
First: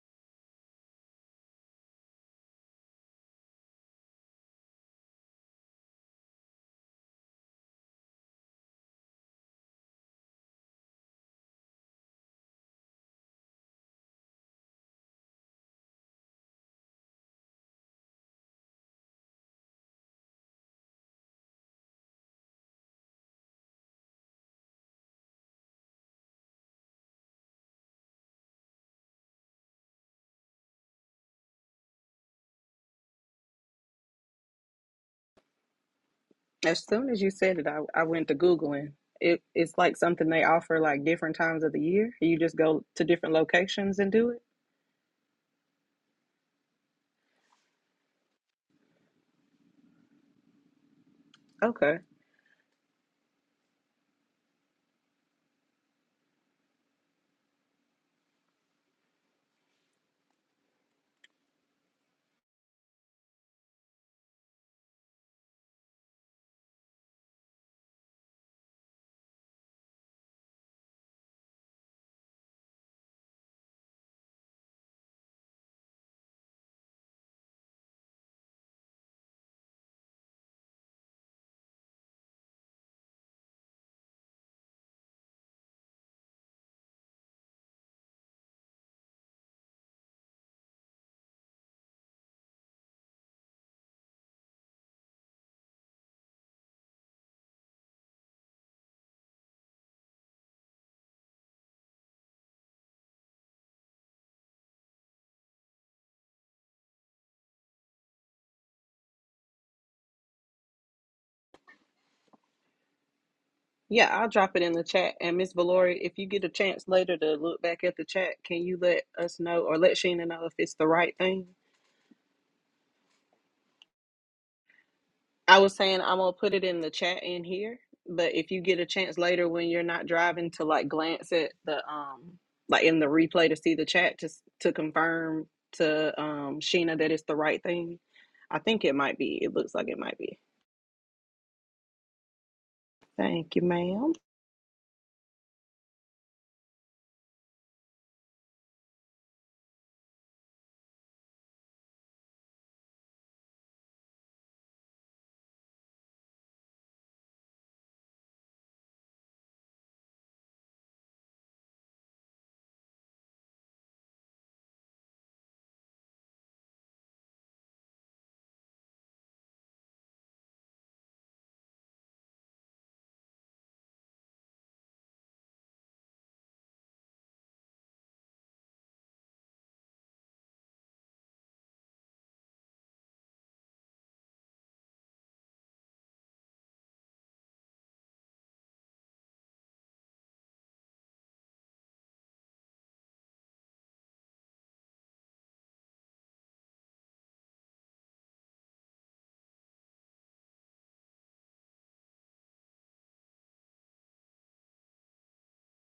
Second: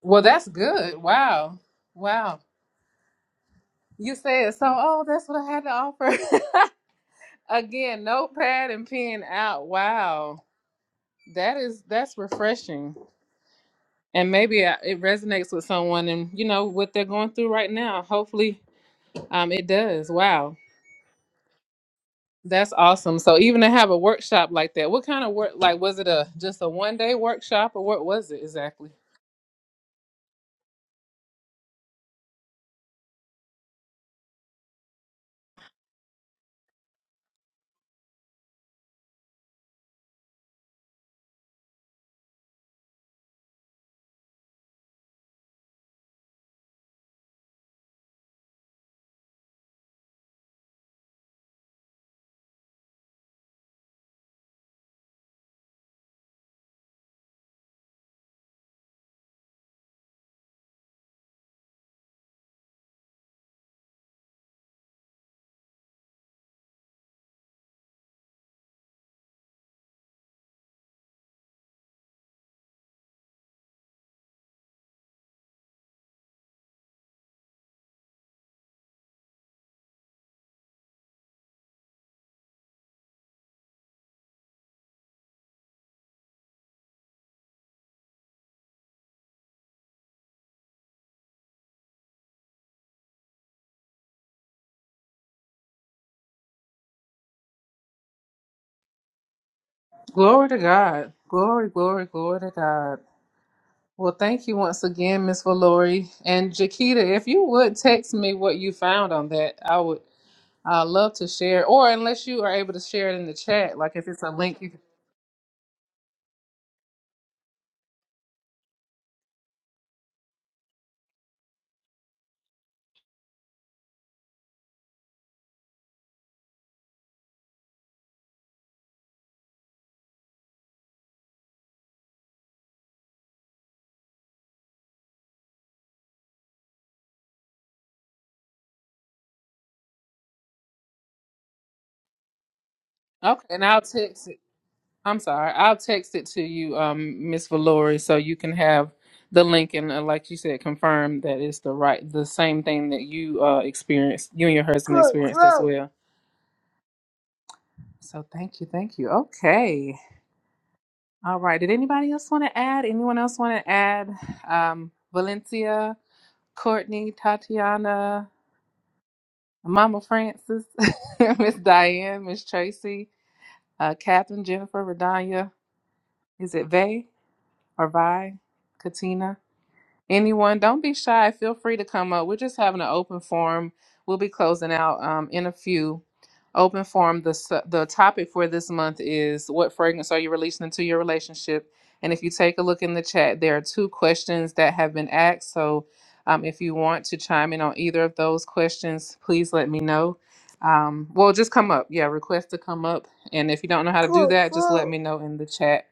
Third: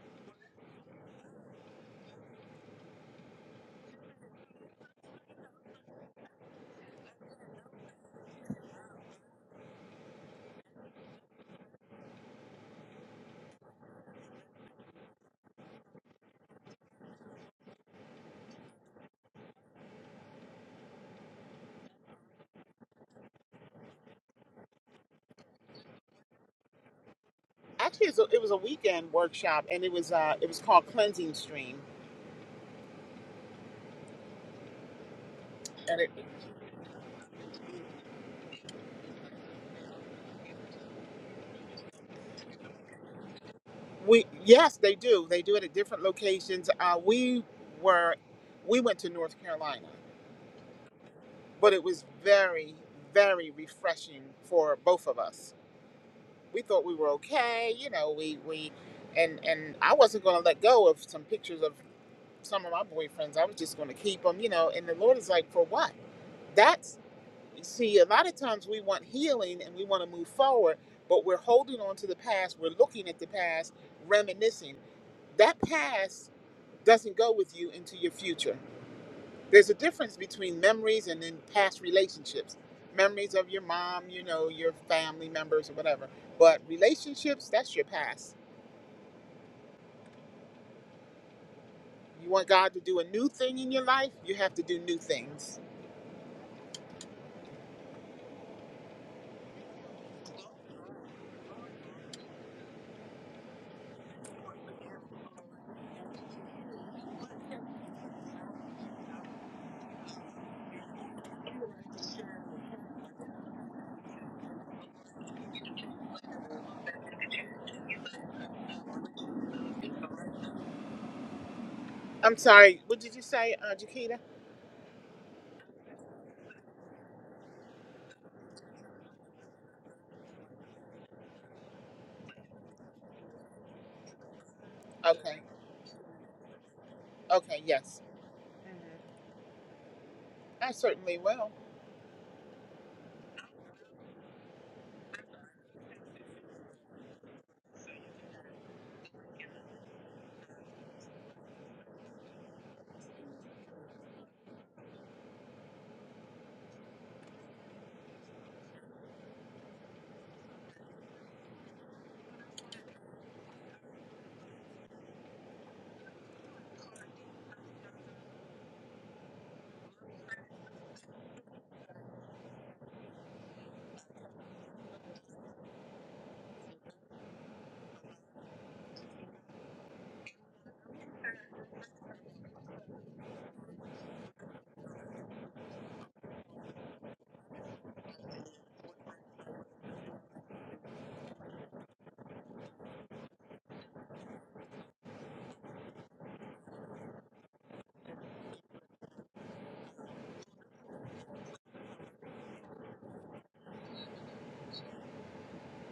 Speaker 1: Well, that's good. Wow, wow. You said so. Oh, that's what I had to offer. <laughs> Again, notepad and pen out. Wow, that is that's refreshing, and maybe I- it resonates with someone, and you know what they're going through right now. Hopefully, um, it does. Wow. That's awesome. So even to have a workshop like that, what kind of work? Like, was it a just a one day workshop, or what was it exactly?
Speaker 2: As soon as you said it, I, I went to Googling. It, it's like something they offer like different times of the year. You just go to different locations and do it. Okay.
Speaker 1: Glory to God. Glory, glory, glory to God. Well, thank you once again, Miss Valori. And Jakita, if you would text me what you found on that, I would uh, love to share. Or unless you are able to share it in the chat, like if
Speaker 2: Yeah,
Speaker 1: it's
Speaker 2: I'll
Speaker 1: a
Speaker 2: drop
Speaker 1: link
Speaker 2: it
Speaker 1: you
Speaker 2: in
Speaker 1: can.
Speaker 2: the chat. And Miss Valori, if you get a chance later to look back at the chat, can you let us know or let Sheena know if it's the right thing? I was saying I'm gonna put it in the chat in here, but if you get a chance later when you're not driving to like glance at the um like in the replay to see the chat to s- to confirm to um Sheena that it's the right thing. I think it might be. It looks like it might be.
Speaker 1: Okay,
Speaker 2: Thank you,
Speaker 1: and I'll
Speaker 2: ma'am.
Speaker 1: text it. I'm sorry. I'll text it to you, um, Miss Valori, so you can have the link and, uh, like you said, confirm that it's the right, the same thing that you uh, experienced, you and your husband Cool, experienced as cool. well. So thank you, thank you. Okay. All right. Did anybody else want to add? Anyone else want to add? Um, Valencia, Courtney, Tatiana, Mama Francis, <laughs> Miss Diane, Miss Tracy, uh, Catherine, Jennifer, Radanya. Is it Vay or Vi? Katina? Anyone, don't be shy. Feel free to come up. We're just having an open forum. We'll be closing out um, in a few. Open forum. The su- the topic for this month is what fragrance are you releasing into your relationship? And if you take a look in the chat, there are two questions that have been asked. So, um, if you want to chime in on either of those questions, please let me know. Um, well, just come up. Yeah, request to come up. And if you don't know how to do Cool, that, just let cool. me know in the chat.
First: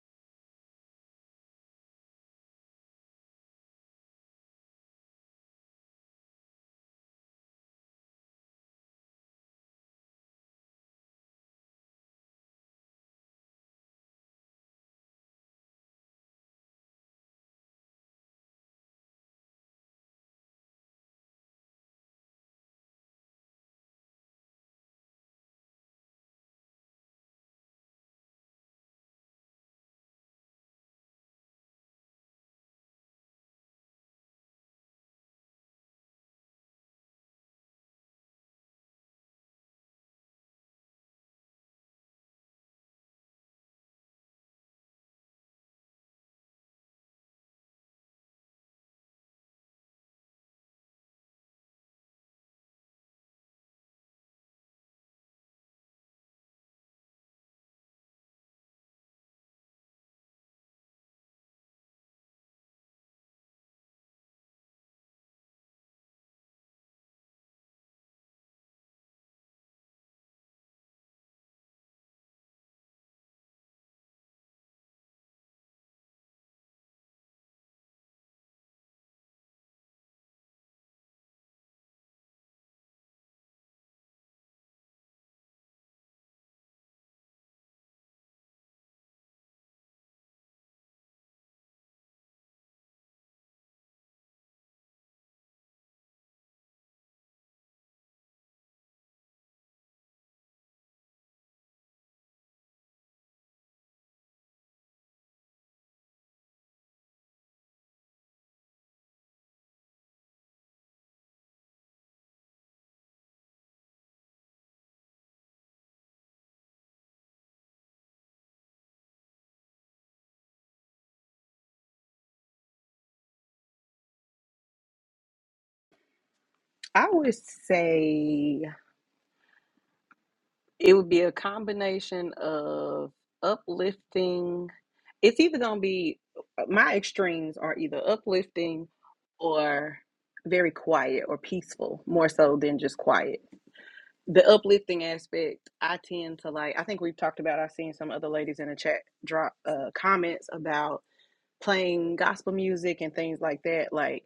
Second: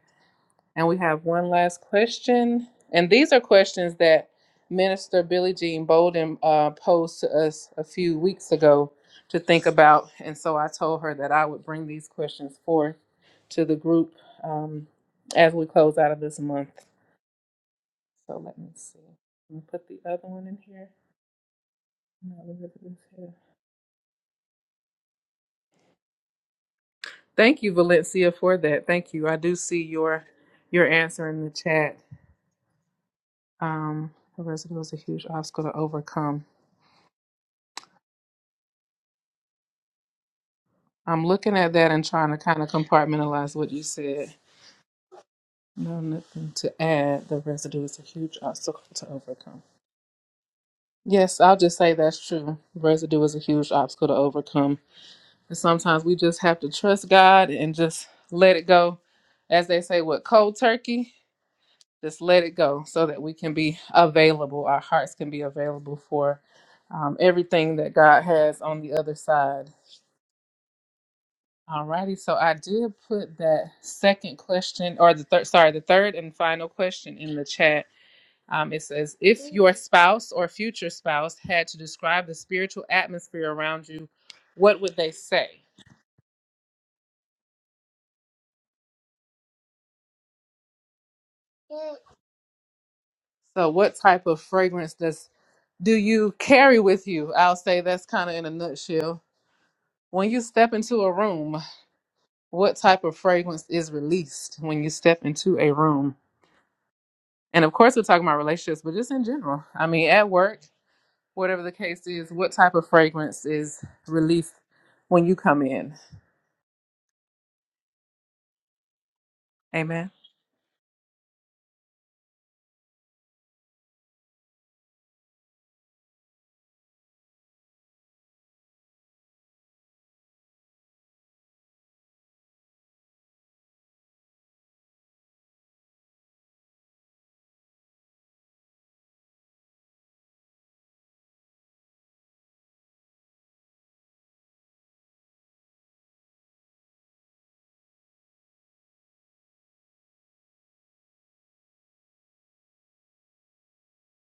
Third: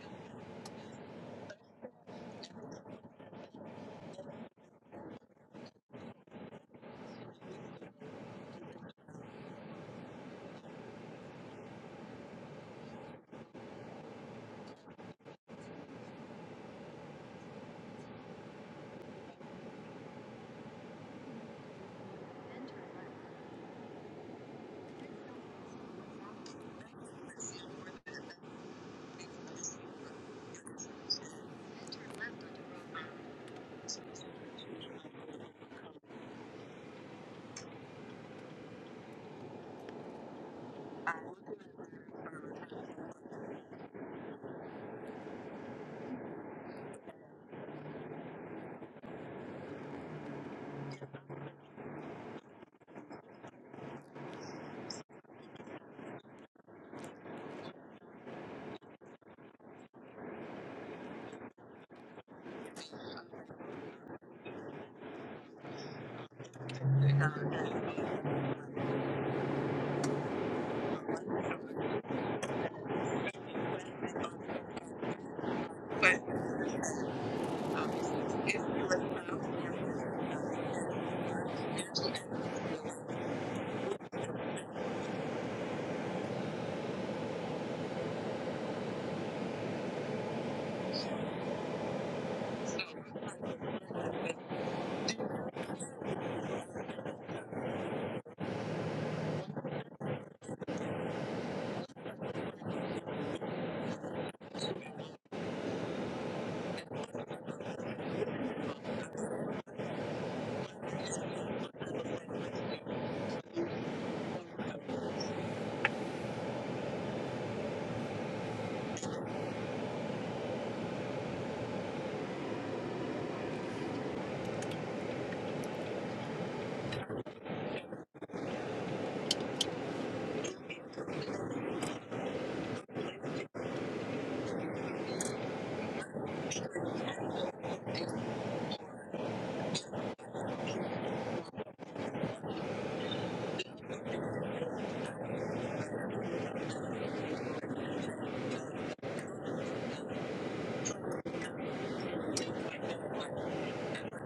Speaker 1: And we have one last question. And these are questions that Minister Billie Jean Bolden uh, posed to us a few weeks ago to think about. And so I told her that I would bring these questions forth to the group um, as we close out of this month. So let me see. Let me put the other one in here. No, let me put this here. Thank you, Valencia, for that. Thank you. I do see your your answer in the chat. Um, the residue is a huge obstacle to overcome. I'm looking at that and trying to kind of compartmentalize what you said. No, nothing to add. The residue is a huge obstacle to overcome. Yes, I'll just say that's true. Residue is a huge obstacle to overcome. And sometimes we just have to trust God and just let it go. As they say, with cold turkey, just let it go so that we can be available. Our hearts can be available for um, everything that God has on the other side. Alrighty, so I did put that second question, or the third, sorry, the third and final question in the chat. Um, it says, if your spouse or future spouse had to describe the spiritual atmosphere around you, what would they say? So, what type of fragrance does do you carry with you? I'll say that's kind of in a nutshell. When you step into a room, what type of fragrance is released when you step into a room? And of course, we're talking about relationships, but just in general. I mean, at work. whatever the case is, what type of fragrance is released when you come in. Amen.
Speaker 2: I would say It would be a combination of uplifting. It's either going to be uh, my extremes are either uplifting or very quiet or peaceful, more so than just quiet. The uplifting aspect, I tend to like, I think we've talked about, I've seen some other ladies in the chat drop uh, comments about playing gospel music and things like that. Like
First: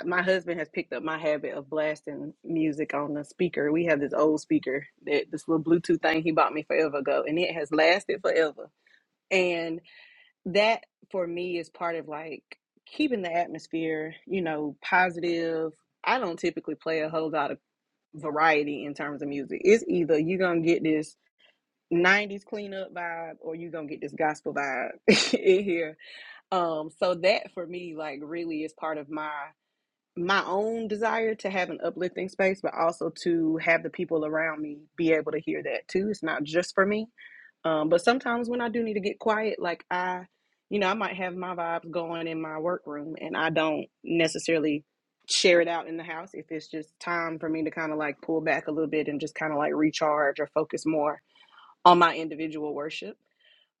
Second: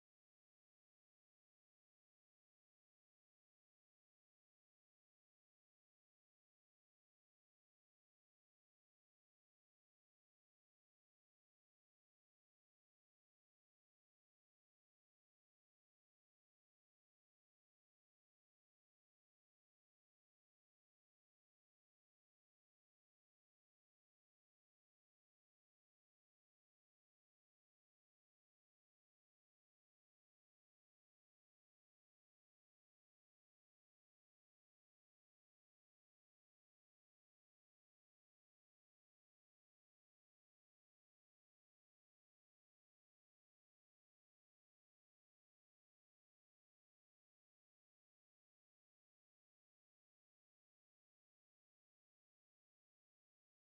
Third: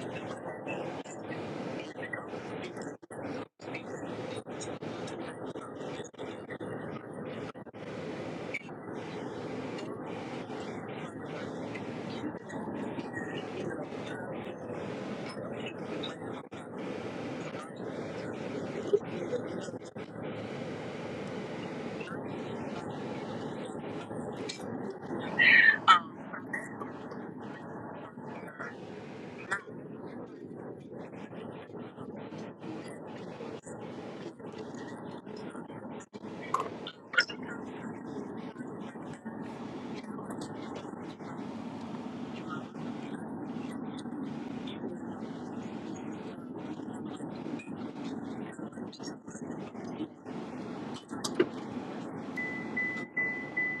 Speaker 2: uh, my husband has picked up my habit of blasting music on the speaker. We have this old speaker that this little Bluetooth thing he bought me forever ago, and it has lasted forever. And that for me is part of like keeping the atmosphere, you know, positive. I don't typically play a whole lot of variety in terms of music. It's either you're gonna get this 90s cleanup vibe or you're gonna get this gospel vibe <laughs> in here um, so that for me, like, really is part of my my own desire to have an uplifting space, but also to have the people around me be able to hear that too. It's not just for me. Um, but sometimes when I do need to get quiet, like I, you know, I might have my vibes going in my workroom, and I don't necessarily share it out in the house if it's just time for me to kind of like pull back a little bit and just kind of like recharge or focus more on my individual worship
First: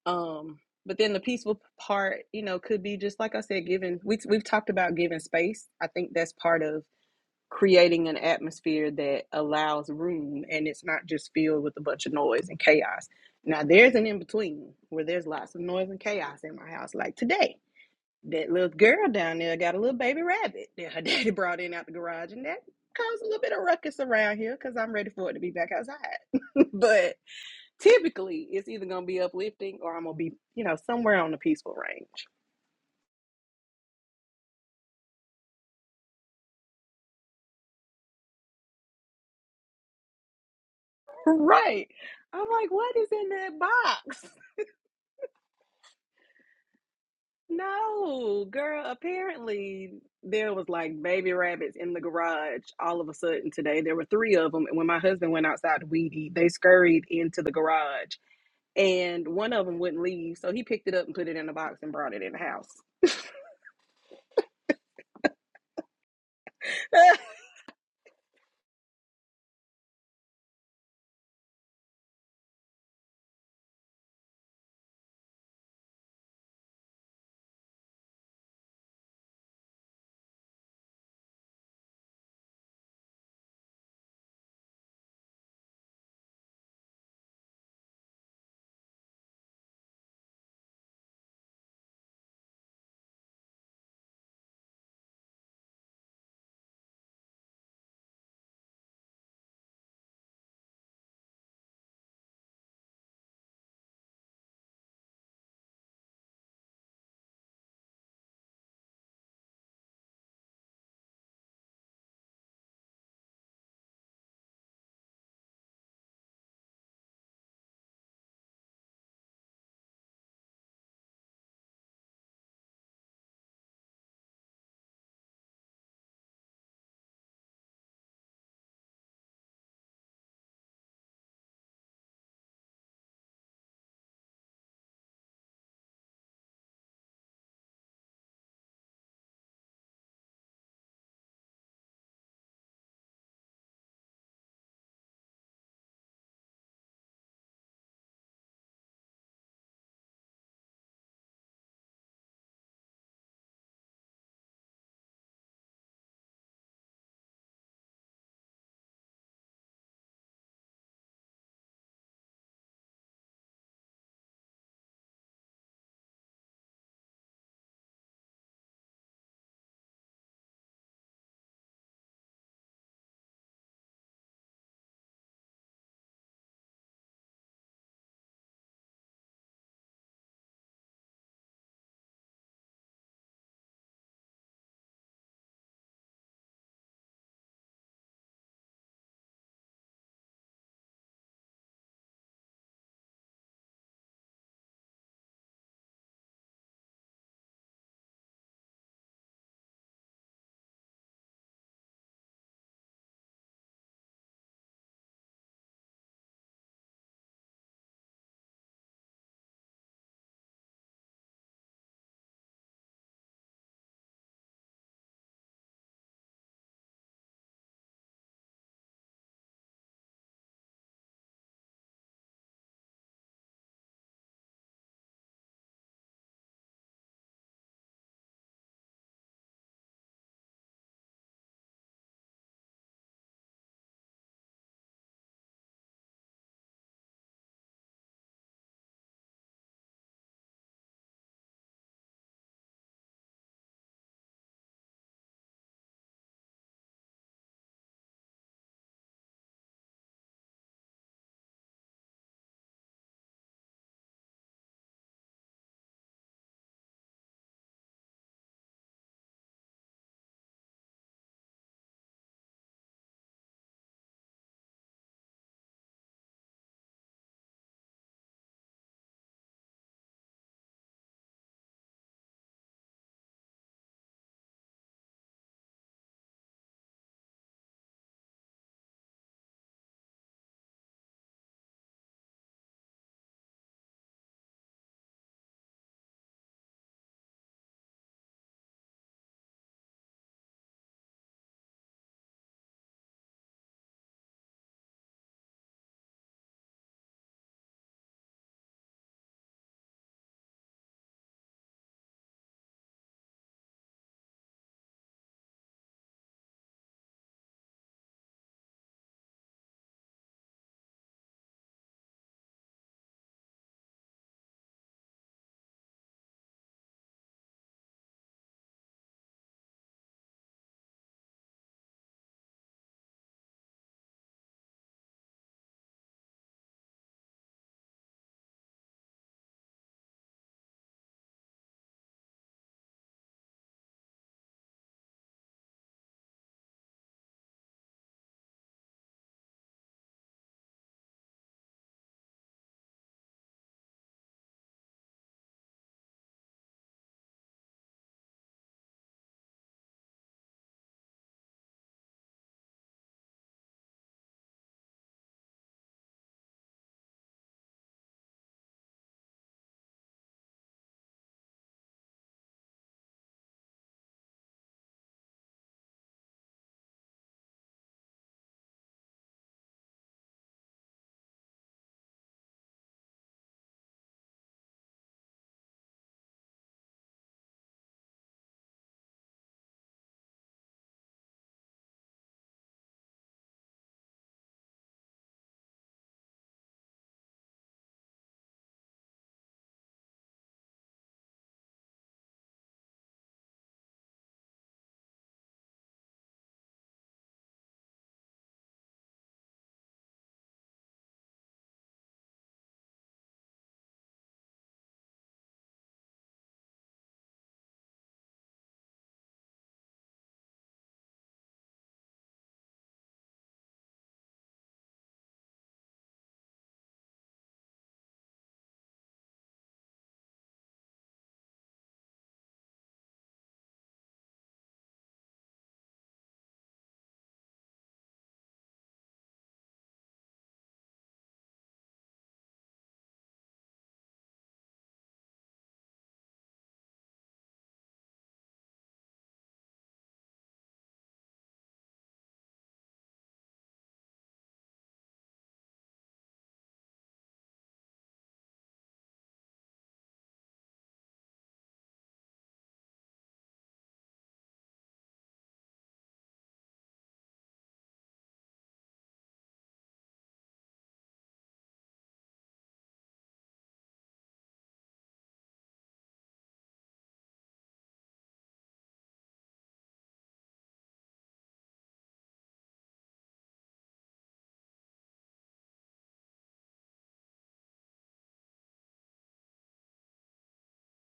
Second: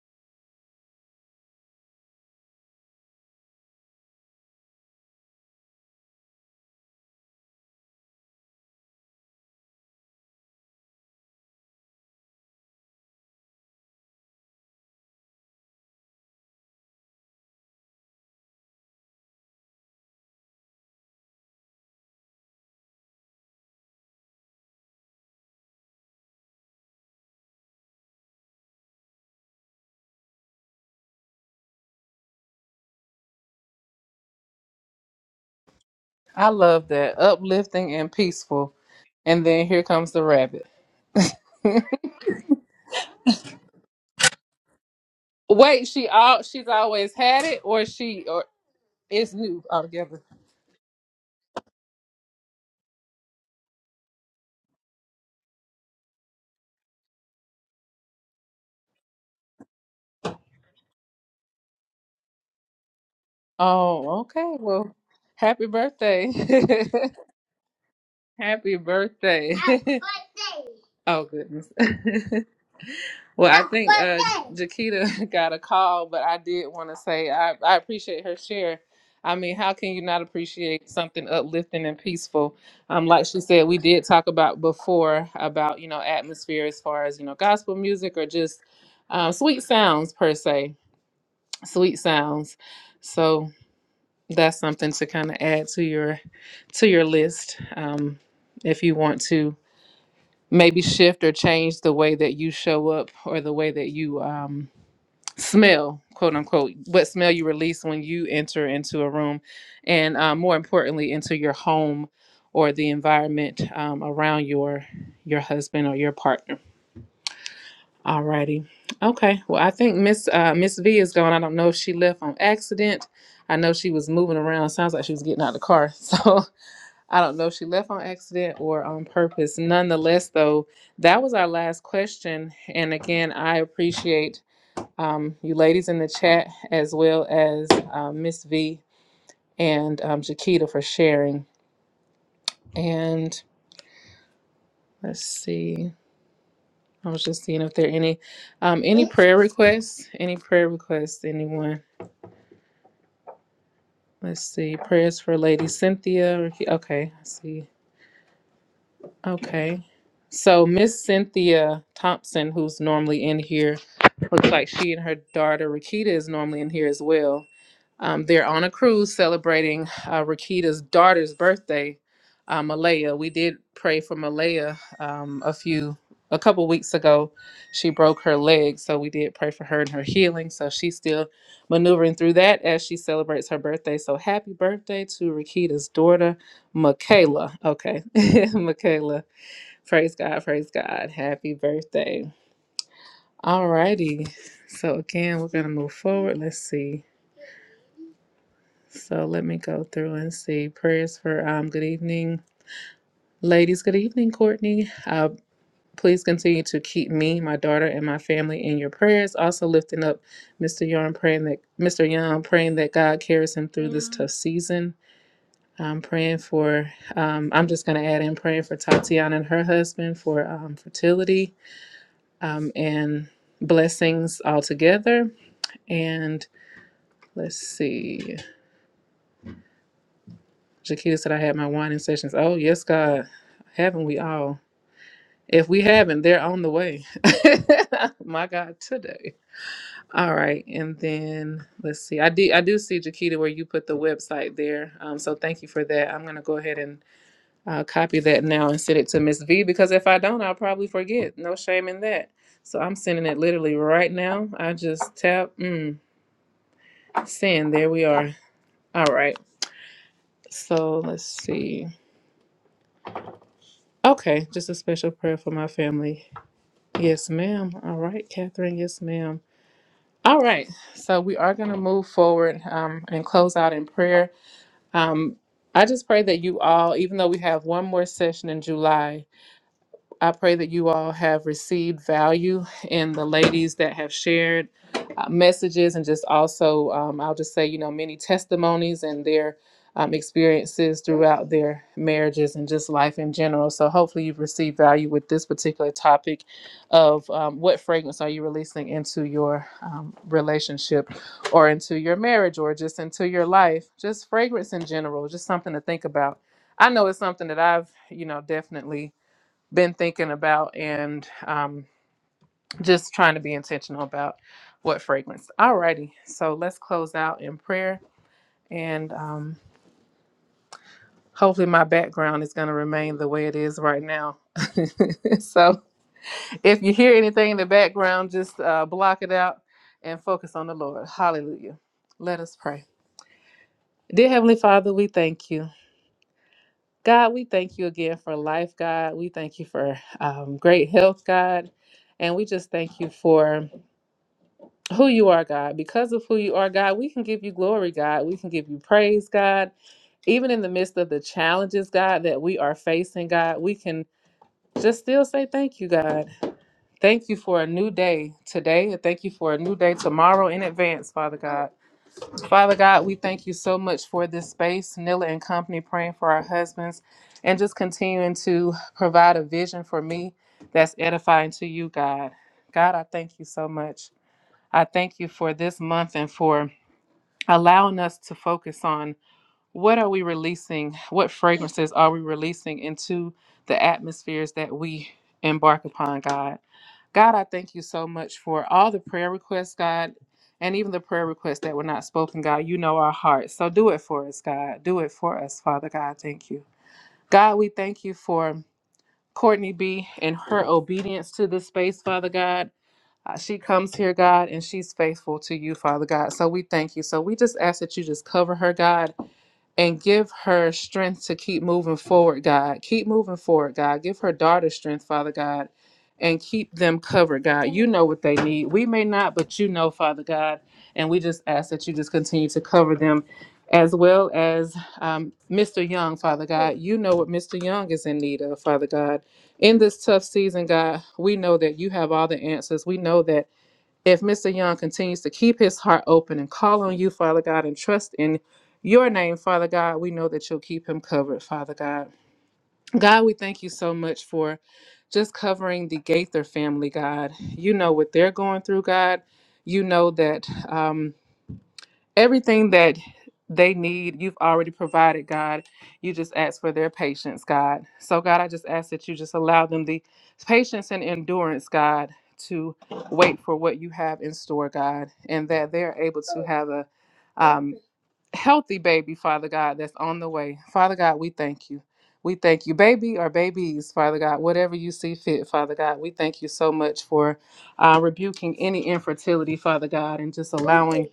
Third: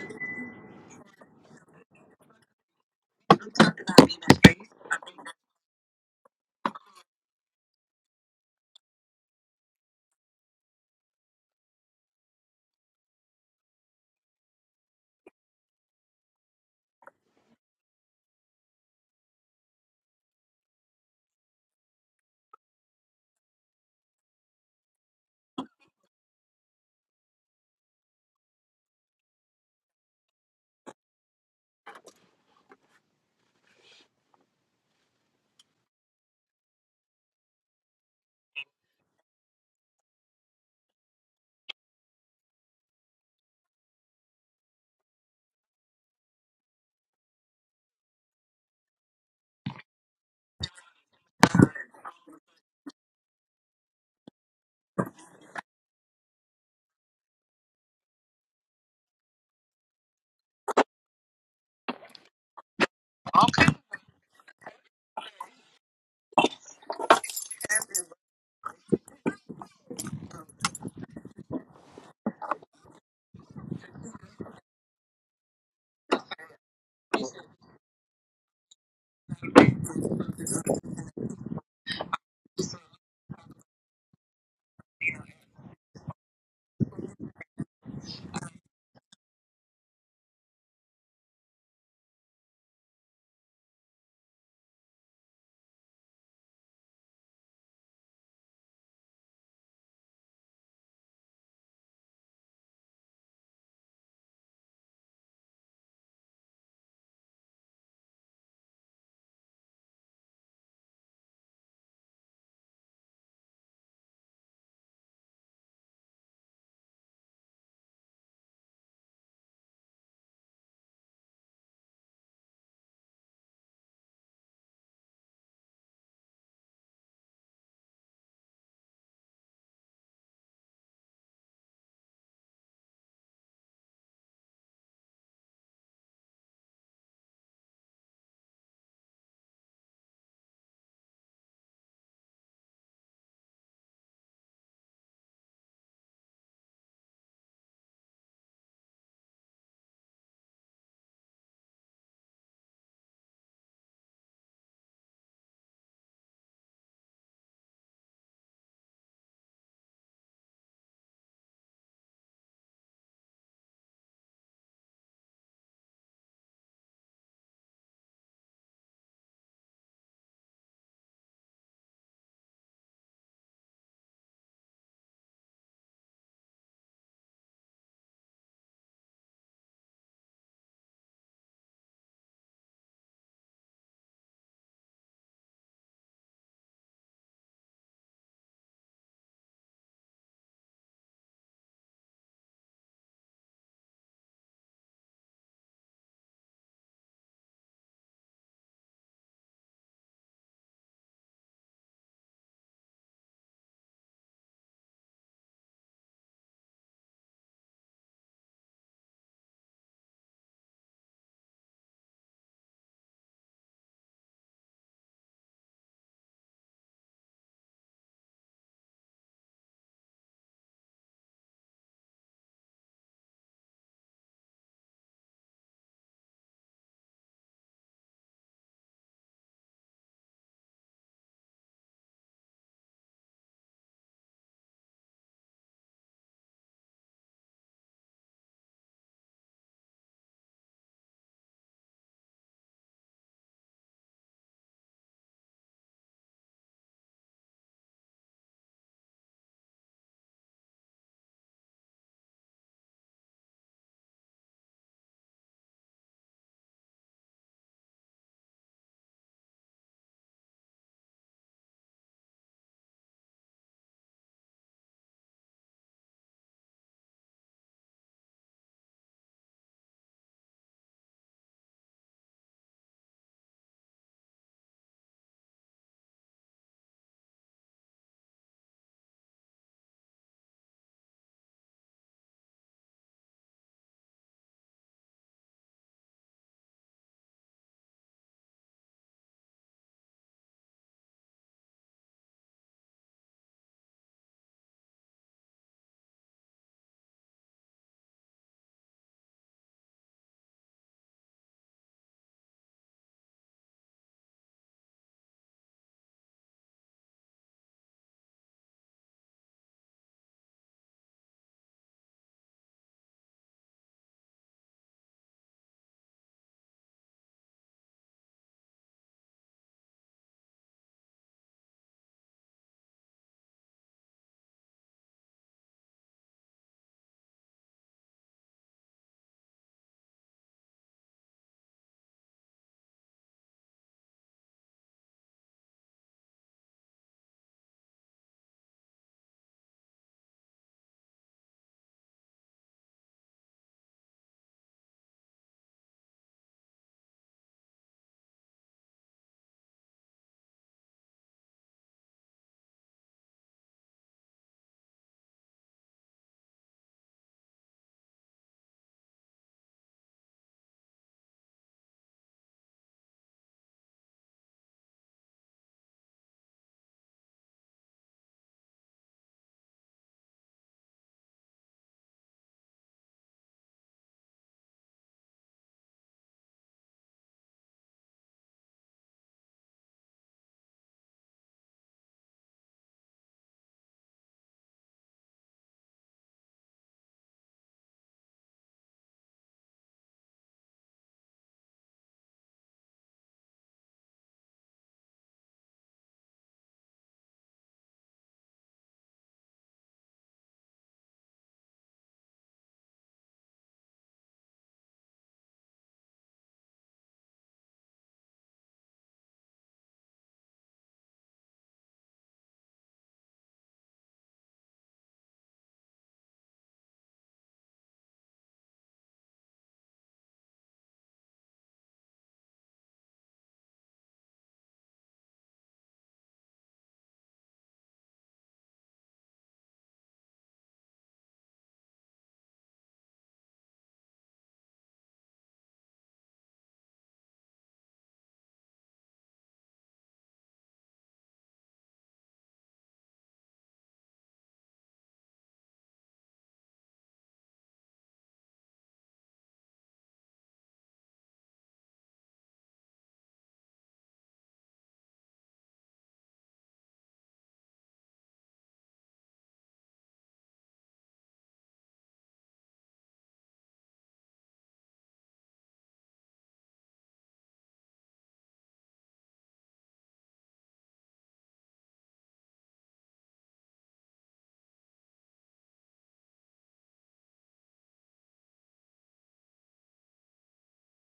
Speaker 2: um, but then the peaceful part, you know, could be just like I said, giving. We we've talked about giving space. I think that's part of creating an atmosphere that allows room, and it's not just filled with a bunch of noise and chaos. Now there's an in between where there's lots of noise and chaos in my house, like today. That little girl down there got a little baby rabbit that her <laughs> daddy brought in out the garage, and that caused a little bit of ruckus around here because I'm ready for it to be back outside. <laughs> but typically it's either gonna be uplifting or I'm gonna be, you know, somewhere on the peaceful range.
Speaker 1: I love that. Uplifting and peaceful. And then here comes the rabbit.
Speaker 2: <laughs>
Speaker 1: <laughs>
Speaker 2: right. I'm like, what is in that box? <laughs>
Speaker 1: Wait, she all she's always had it or she or
Speaker 2: No, girl,
Speaker 1: it's new
Speaker 2: apparently
Speaker 1: altogether.
Speaker 2: there was like baby rabbits in the garage all of a sudden today. There were three of them. And when my husband went outside to weed eat, they scurried into the garage and one of them wouldn't leave. So he picked it up and put it in the box and brought it in the house.
Speaker 1: Oh, okay. Well, happy birthday.
Speaker 2: <laughs>
Speaker 1: <laughs> happy birthday. Happy <laughs> birthday. oh goodness. <laughs> Well, I think uh, Jakita <laughs> got a call, but I did want to say I, I appreciate her share. I mean, how can you not appreciate something uplifting and peaceful? Um, like she said, we did talk about before about you know atmosphere as far as you know gospel music or just uh, sweet sounds per se, sweet sounds. So that's something to kind of add to your to your list um, if you want to maybe shift or change the way that you show up or the way that you um, smell quote unquote what smell you release when you enter into a room and uh, more importantly into your home or the environment um, around your your husband or your partner alrighty okay well i think miss uh, miss v is gone i don't know if she left on accident i know she was moving around sounds like she was getting out of the car <laughs> so i don't know if she left on accident or on purpose nonetheless though that was our last question and again i appreciate um, you ladies in the chat, as well as um, Miss V and um, Jaquita for sharing. And let's see, I was just seeing if there are any um, any prayer requests. Any prayer requests? Anyone? Let's see. Prayers for Lady Cynthia. Okay, I see Okay. So Miss Cynthia Thompson, who's normally in here, looks like she and her daughter Rakita is normally in here as well. Um, they're on a cruise celebrating uh, Rakita's daughter's birthday, uh, Malaya. We did pray for Malaya um, a few, a couple weeks ago. She broke her leg, so we did pray for her and her healing. So she's still maneuvering through that as she celebrates her birthday. So happy birthday to Rakita's daughter Michaela. Okay. <laughs> Michaela. Praise God. Praise God. Happy birthday. Alrighty. So again, we're gonna move forward. Let's see. So let me go through and see. Prayers for um good evening. Ladies, good evening, Courtney. Uh please continue to keep me, my daughter, and my family in your prayers. Also lifting up Mr. Young praying that Mr. Young praying that God carries him through this tough season. I'm praying for, um, I'm just going to add in praying for Tatiana and her husband for um, fertility um, and blessings altogether. And let's see, Jakita said, I had my wine sessions. Oh, yes, God, haven't we all? If we haven't, they're on the way. <laughs> my God, today. All right, and then let's see. I do, I do see Jakita where you put the website there. Um, so thank you for that. I'm gonna go ahead and I'll copy that now and send it to Miss V because if I don't, I'll probably forget. No shame in that. So I'm sending it literally right now. I just tap mm, send. There we are. All right. So let's see. Okay, just a special prayer for my family. Yes, ma'am. All right, Catherine. Yes, ma'am. All right. So we are going to move forward um, and close out in prayer. Um, I just pray that you all, even though we have one more session in July, I pray that you all have received value in the ladies that have shared uh, messages and just also, um, I'll just say, you know, many testimonies and their um, experiences throughout their marriages and just life in general. So hopefully you've received value with this particular topic of um, what fragrance are you releasing into your um, relationship or into your marriage or just into your life, just fragrance in general, just something to think about. I know it's something that I've, you know, definitely been thinking about and um, just trying to be intentional about what fragrance. Alrighty, so let's close out in prayer, and um, hopefully my background is going to remain the way it is right now. <laughs> so if you hear anything in the background, just uh, block it out and focus on the Lord. Hallelujah. Let us pray. Dear Heavenly Father, we thank you. God, we thank you again for life, God. We thank you for um, great health, God. And we just thank you for who you are, God. Because of who you are, God, we can give you glory, God. We can give you praise, God. Even in the midst of the challenges, God, that we are facing, God, we can just still say thank you, God. Thank you for a new day today. And thank you for a new day tomorrow in advance, Father God. Father God, we thank you so much for this space, Nilla and company praying for our husbands and just continuing to provide a vision for me that's edifying to you, God. God, I thank you so much. I thank you for this month and for allowing us to focus on what are we releasing what fragrances are we releasing into the atmospheres that we embark upon god god i thank you so much for all the prayer requests god and even the prayer requests that were not spoken god you know our hearts so do it for us god do it for us father god thank you god we thank you for courtney b and her obedience to this space father god uh, She comes here, God, and she's faithful to you, Father God. So we thank you. So we just ask that you just cover her, God, and give her strength to keep moving forward, God. Keep moving forward, God. Give her daughter strength, Father God, and keep them covered, God. You know what they need. We may not, but you know, Father God. And we just ask that you just continue to cover them as well as um, Mr. Young, Father God. You know what Mr. Young is in need of, Father God in this tough season, God, we know that you have all the answers. We know that if Mr. Young continues to keep his heart open and call on you, Father God, and trust in your name, Father God, we know that you'll keep him covered, Father God. God, we thank you so much for just covering the Gaither family, God. You know what they're going through, God. You know that. Um, everything that they need, you've already provided, God. You just ask for their patience, God. So, God, I just ask that you just allow them the patience and endurance, God, to wait for what you have in store, God, and that they're able to have a um, healthy baby, Father God, that's on the way. Father God, we thank you. We thank you, baby or babies, Father God, whatever you see fit, Father God. We thank you so much for uh, rebuking any infertility, Father God, and just allowing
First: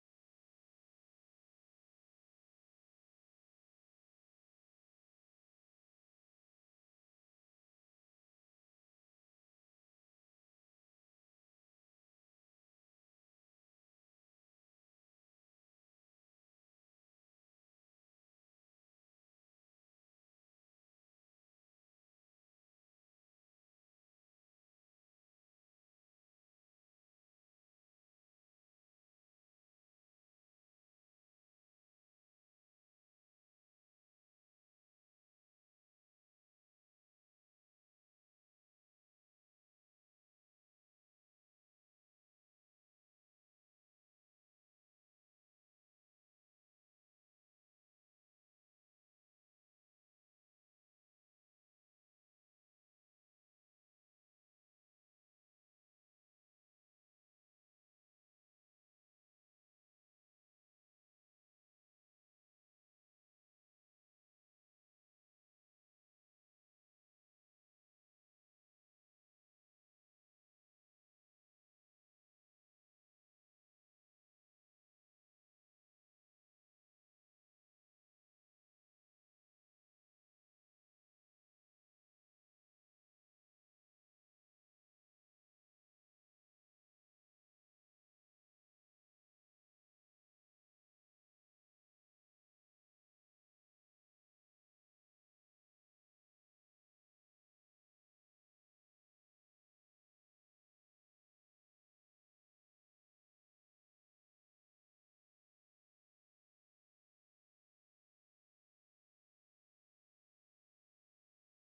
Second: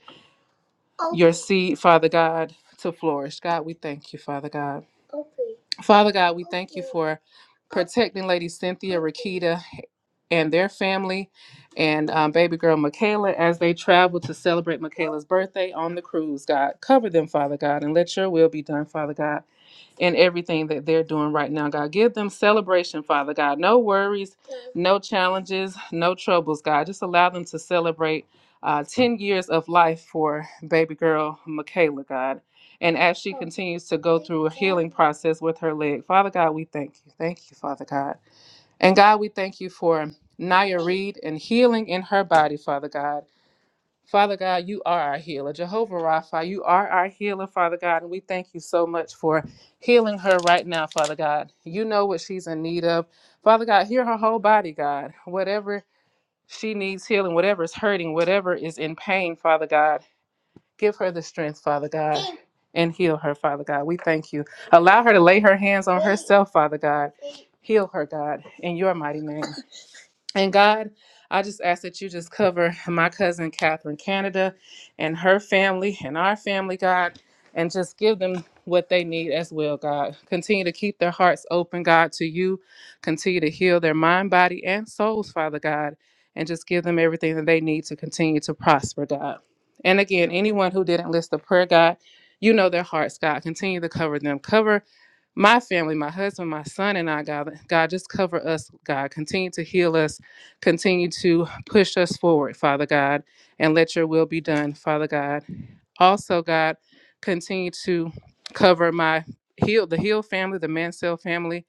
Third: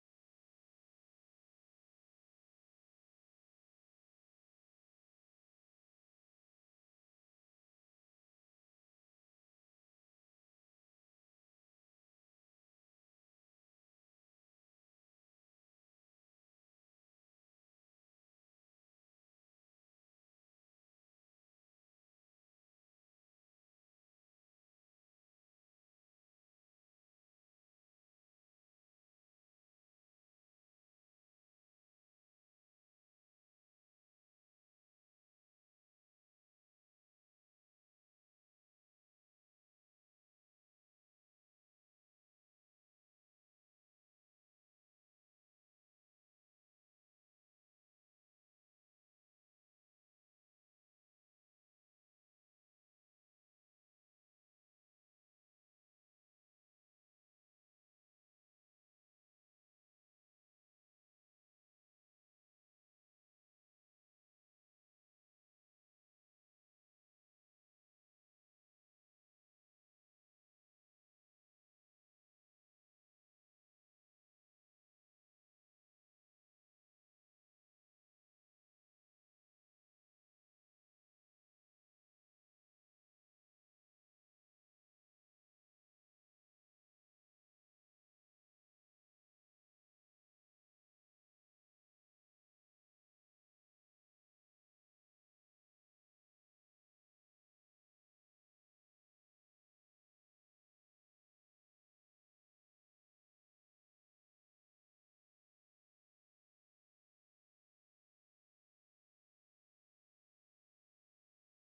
Speaker 1: your seed, Father God, to flourish. God, we thank you, Father God. Father God, we thank you for protecting Lady Cynthia, Rakita, and their family, and um, baby girl Michaela as they travel to celebrate Michaela's birthday on the cruise. God, cover them, Father God, and let your will be done, Father God in everything that they're doing right now, God. Give them celebration, Father God. No worries, no challenges, no troubles, God. Just allow them to celebrate uh, 10 years of life for baby girl Michaela, God. And as she continues to go through a healing process with her leg, Father God, we thank you. Thank you, Father God. And God, we thank you for Naya Reed and healing in her body, Father God. Father God, you are our healer. Jehovah Rapha, you are our healer, Father God, and we thank you so much for healing her right now, Father God. You know what she's in need of. Father God, heal her whole body, God. Whatever she needs healing, whatever is hurting, whatever is in pain, Father God, give her the strength, Father God, and heal her, Father God. We thank you. Allow her to lay her hands on herself, Father God. Heal her, God, in your mighty name. And God, I just ask that you just cover my cousin Catherine Canada and her family and our family, God, and just give them what they need as well, God. Continue to keep their hearts open, God, to you. Continue to heal their mind, body, and souls, Father God, and just give them everything that they need to continue to prosper, God. And again, anyone who didn't list the prayer, God, you know their hearts, God. Continue to cover them. Cover my family, my husband, my son, and I, God, God, just cover us, God. Continue to heal us. Continue to push us forward, Father God, and let your will be done, Father God. Also, God, continue to cover my heal the Hill family, the Mansell family.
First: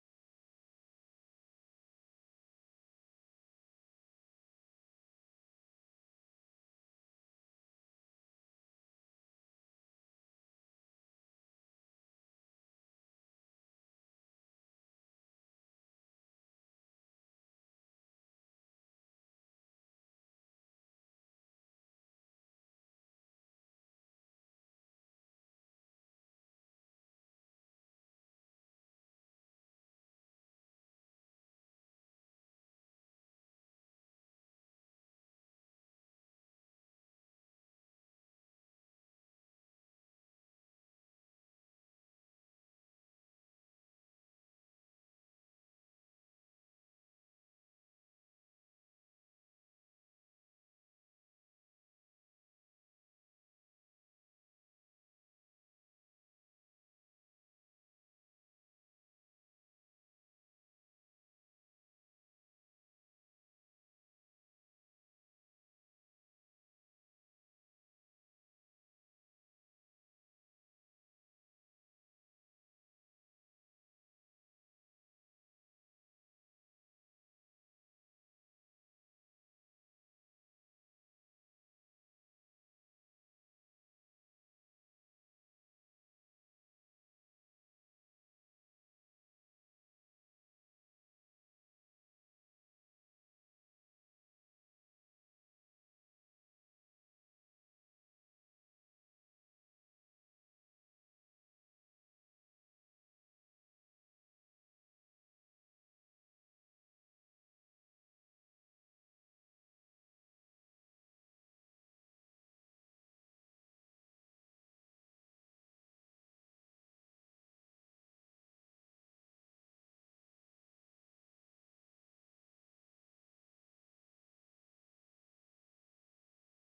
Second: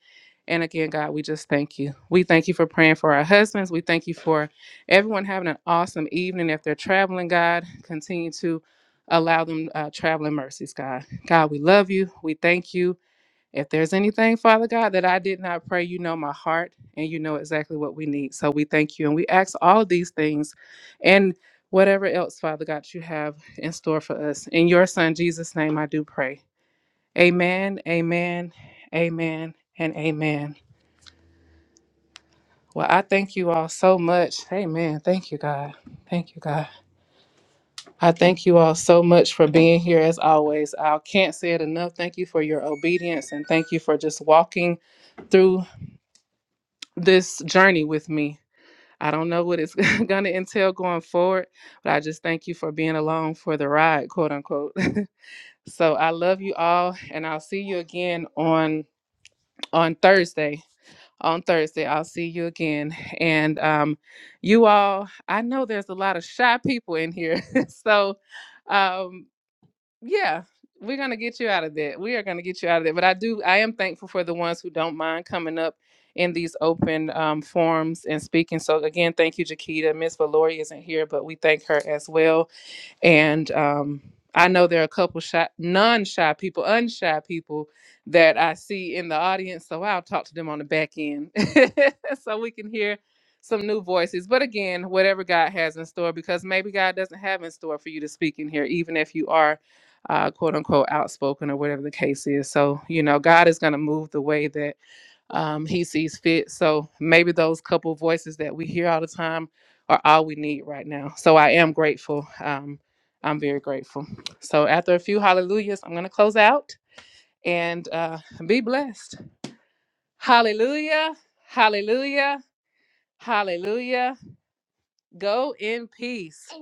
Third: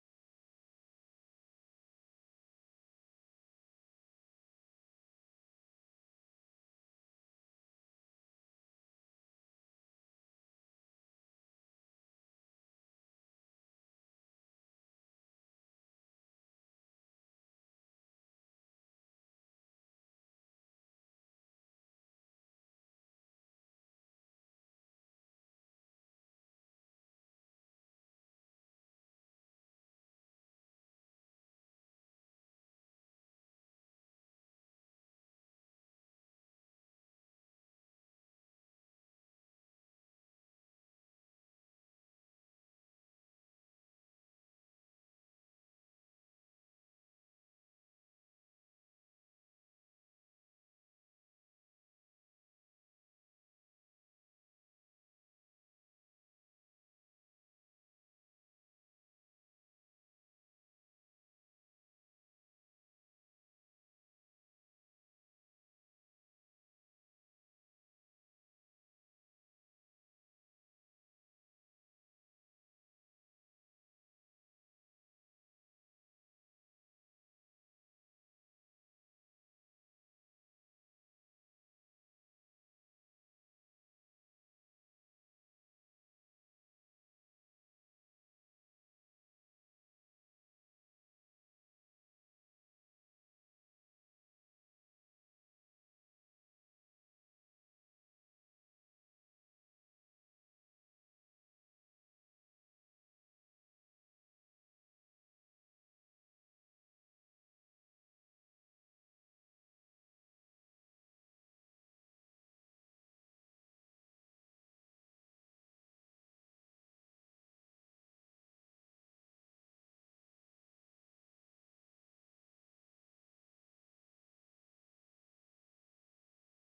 Speaker 1: And again, God, we just thank you. We thank you for praying for our husbands. We thank you for everyone having an awesome evening. If they're traveling, God, continue to allow them uh, traveling mercies, God. God, we love you. We thank you. If there's anything, Father God, that I did not pray, you know my heart and you know exactly what we need. So we thank you and we ask all of these things and whatever else, Father God, you have in store for us. In your Son, Jesus' name, I do pray. Amen, amen, amen, and amen. Well, I thank you all so much. Amen. Thank you, God. Thank you, God. I thank you all so much for being here as always. I can't say it enough. Thank you for your obedience and thank you for just walking through this journey with me. I don't know what it's <laughs> going to entail going forward, but I just thank you for being along for the ride, quote unquote. <laughs> so I love you all, and I'll see you again on on Thursday. On Thursday, I'll see you again, and um, you all. I know there's a lot of shy people in here, <laughs> so. Um, yeah, we're gonna get you out of that. We are gonna get you out of that. But I do, I am thankful for the ones who don't mind coming up in these open um, forums and speaking. So again, thank you, Jaquita. Miss Valori isn't here, but we thank her as well and um, I know there are a couple shy, non-shy people, unshy people that I see in the audience, so I'll talk to them on the back end, <laughs> so we can hear some new voices. But again, whatever God has in store, because maybe God doesn't have in store for you to speak in here, even if you are. Uh, quote unquote outspoken or whatever the case is so you know god is going to move the way that um, he sees fit. So maybe those couple voices that we hear all the time are all we need right now. So I am grateful. Um, I'm very grateful. So after a few hallelujahs, I'm going to close out and uh, be blessed. Hallelujah. Hallelujah. Hallelujah. Go in peace.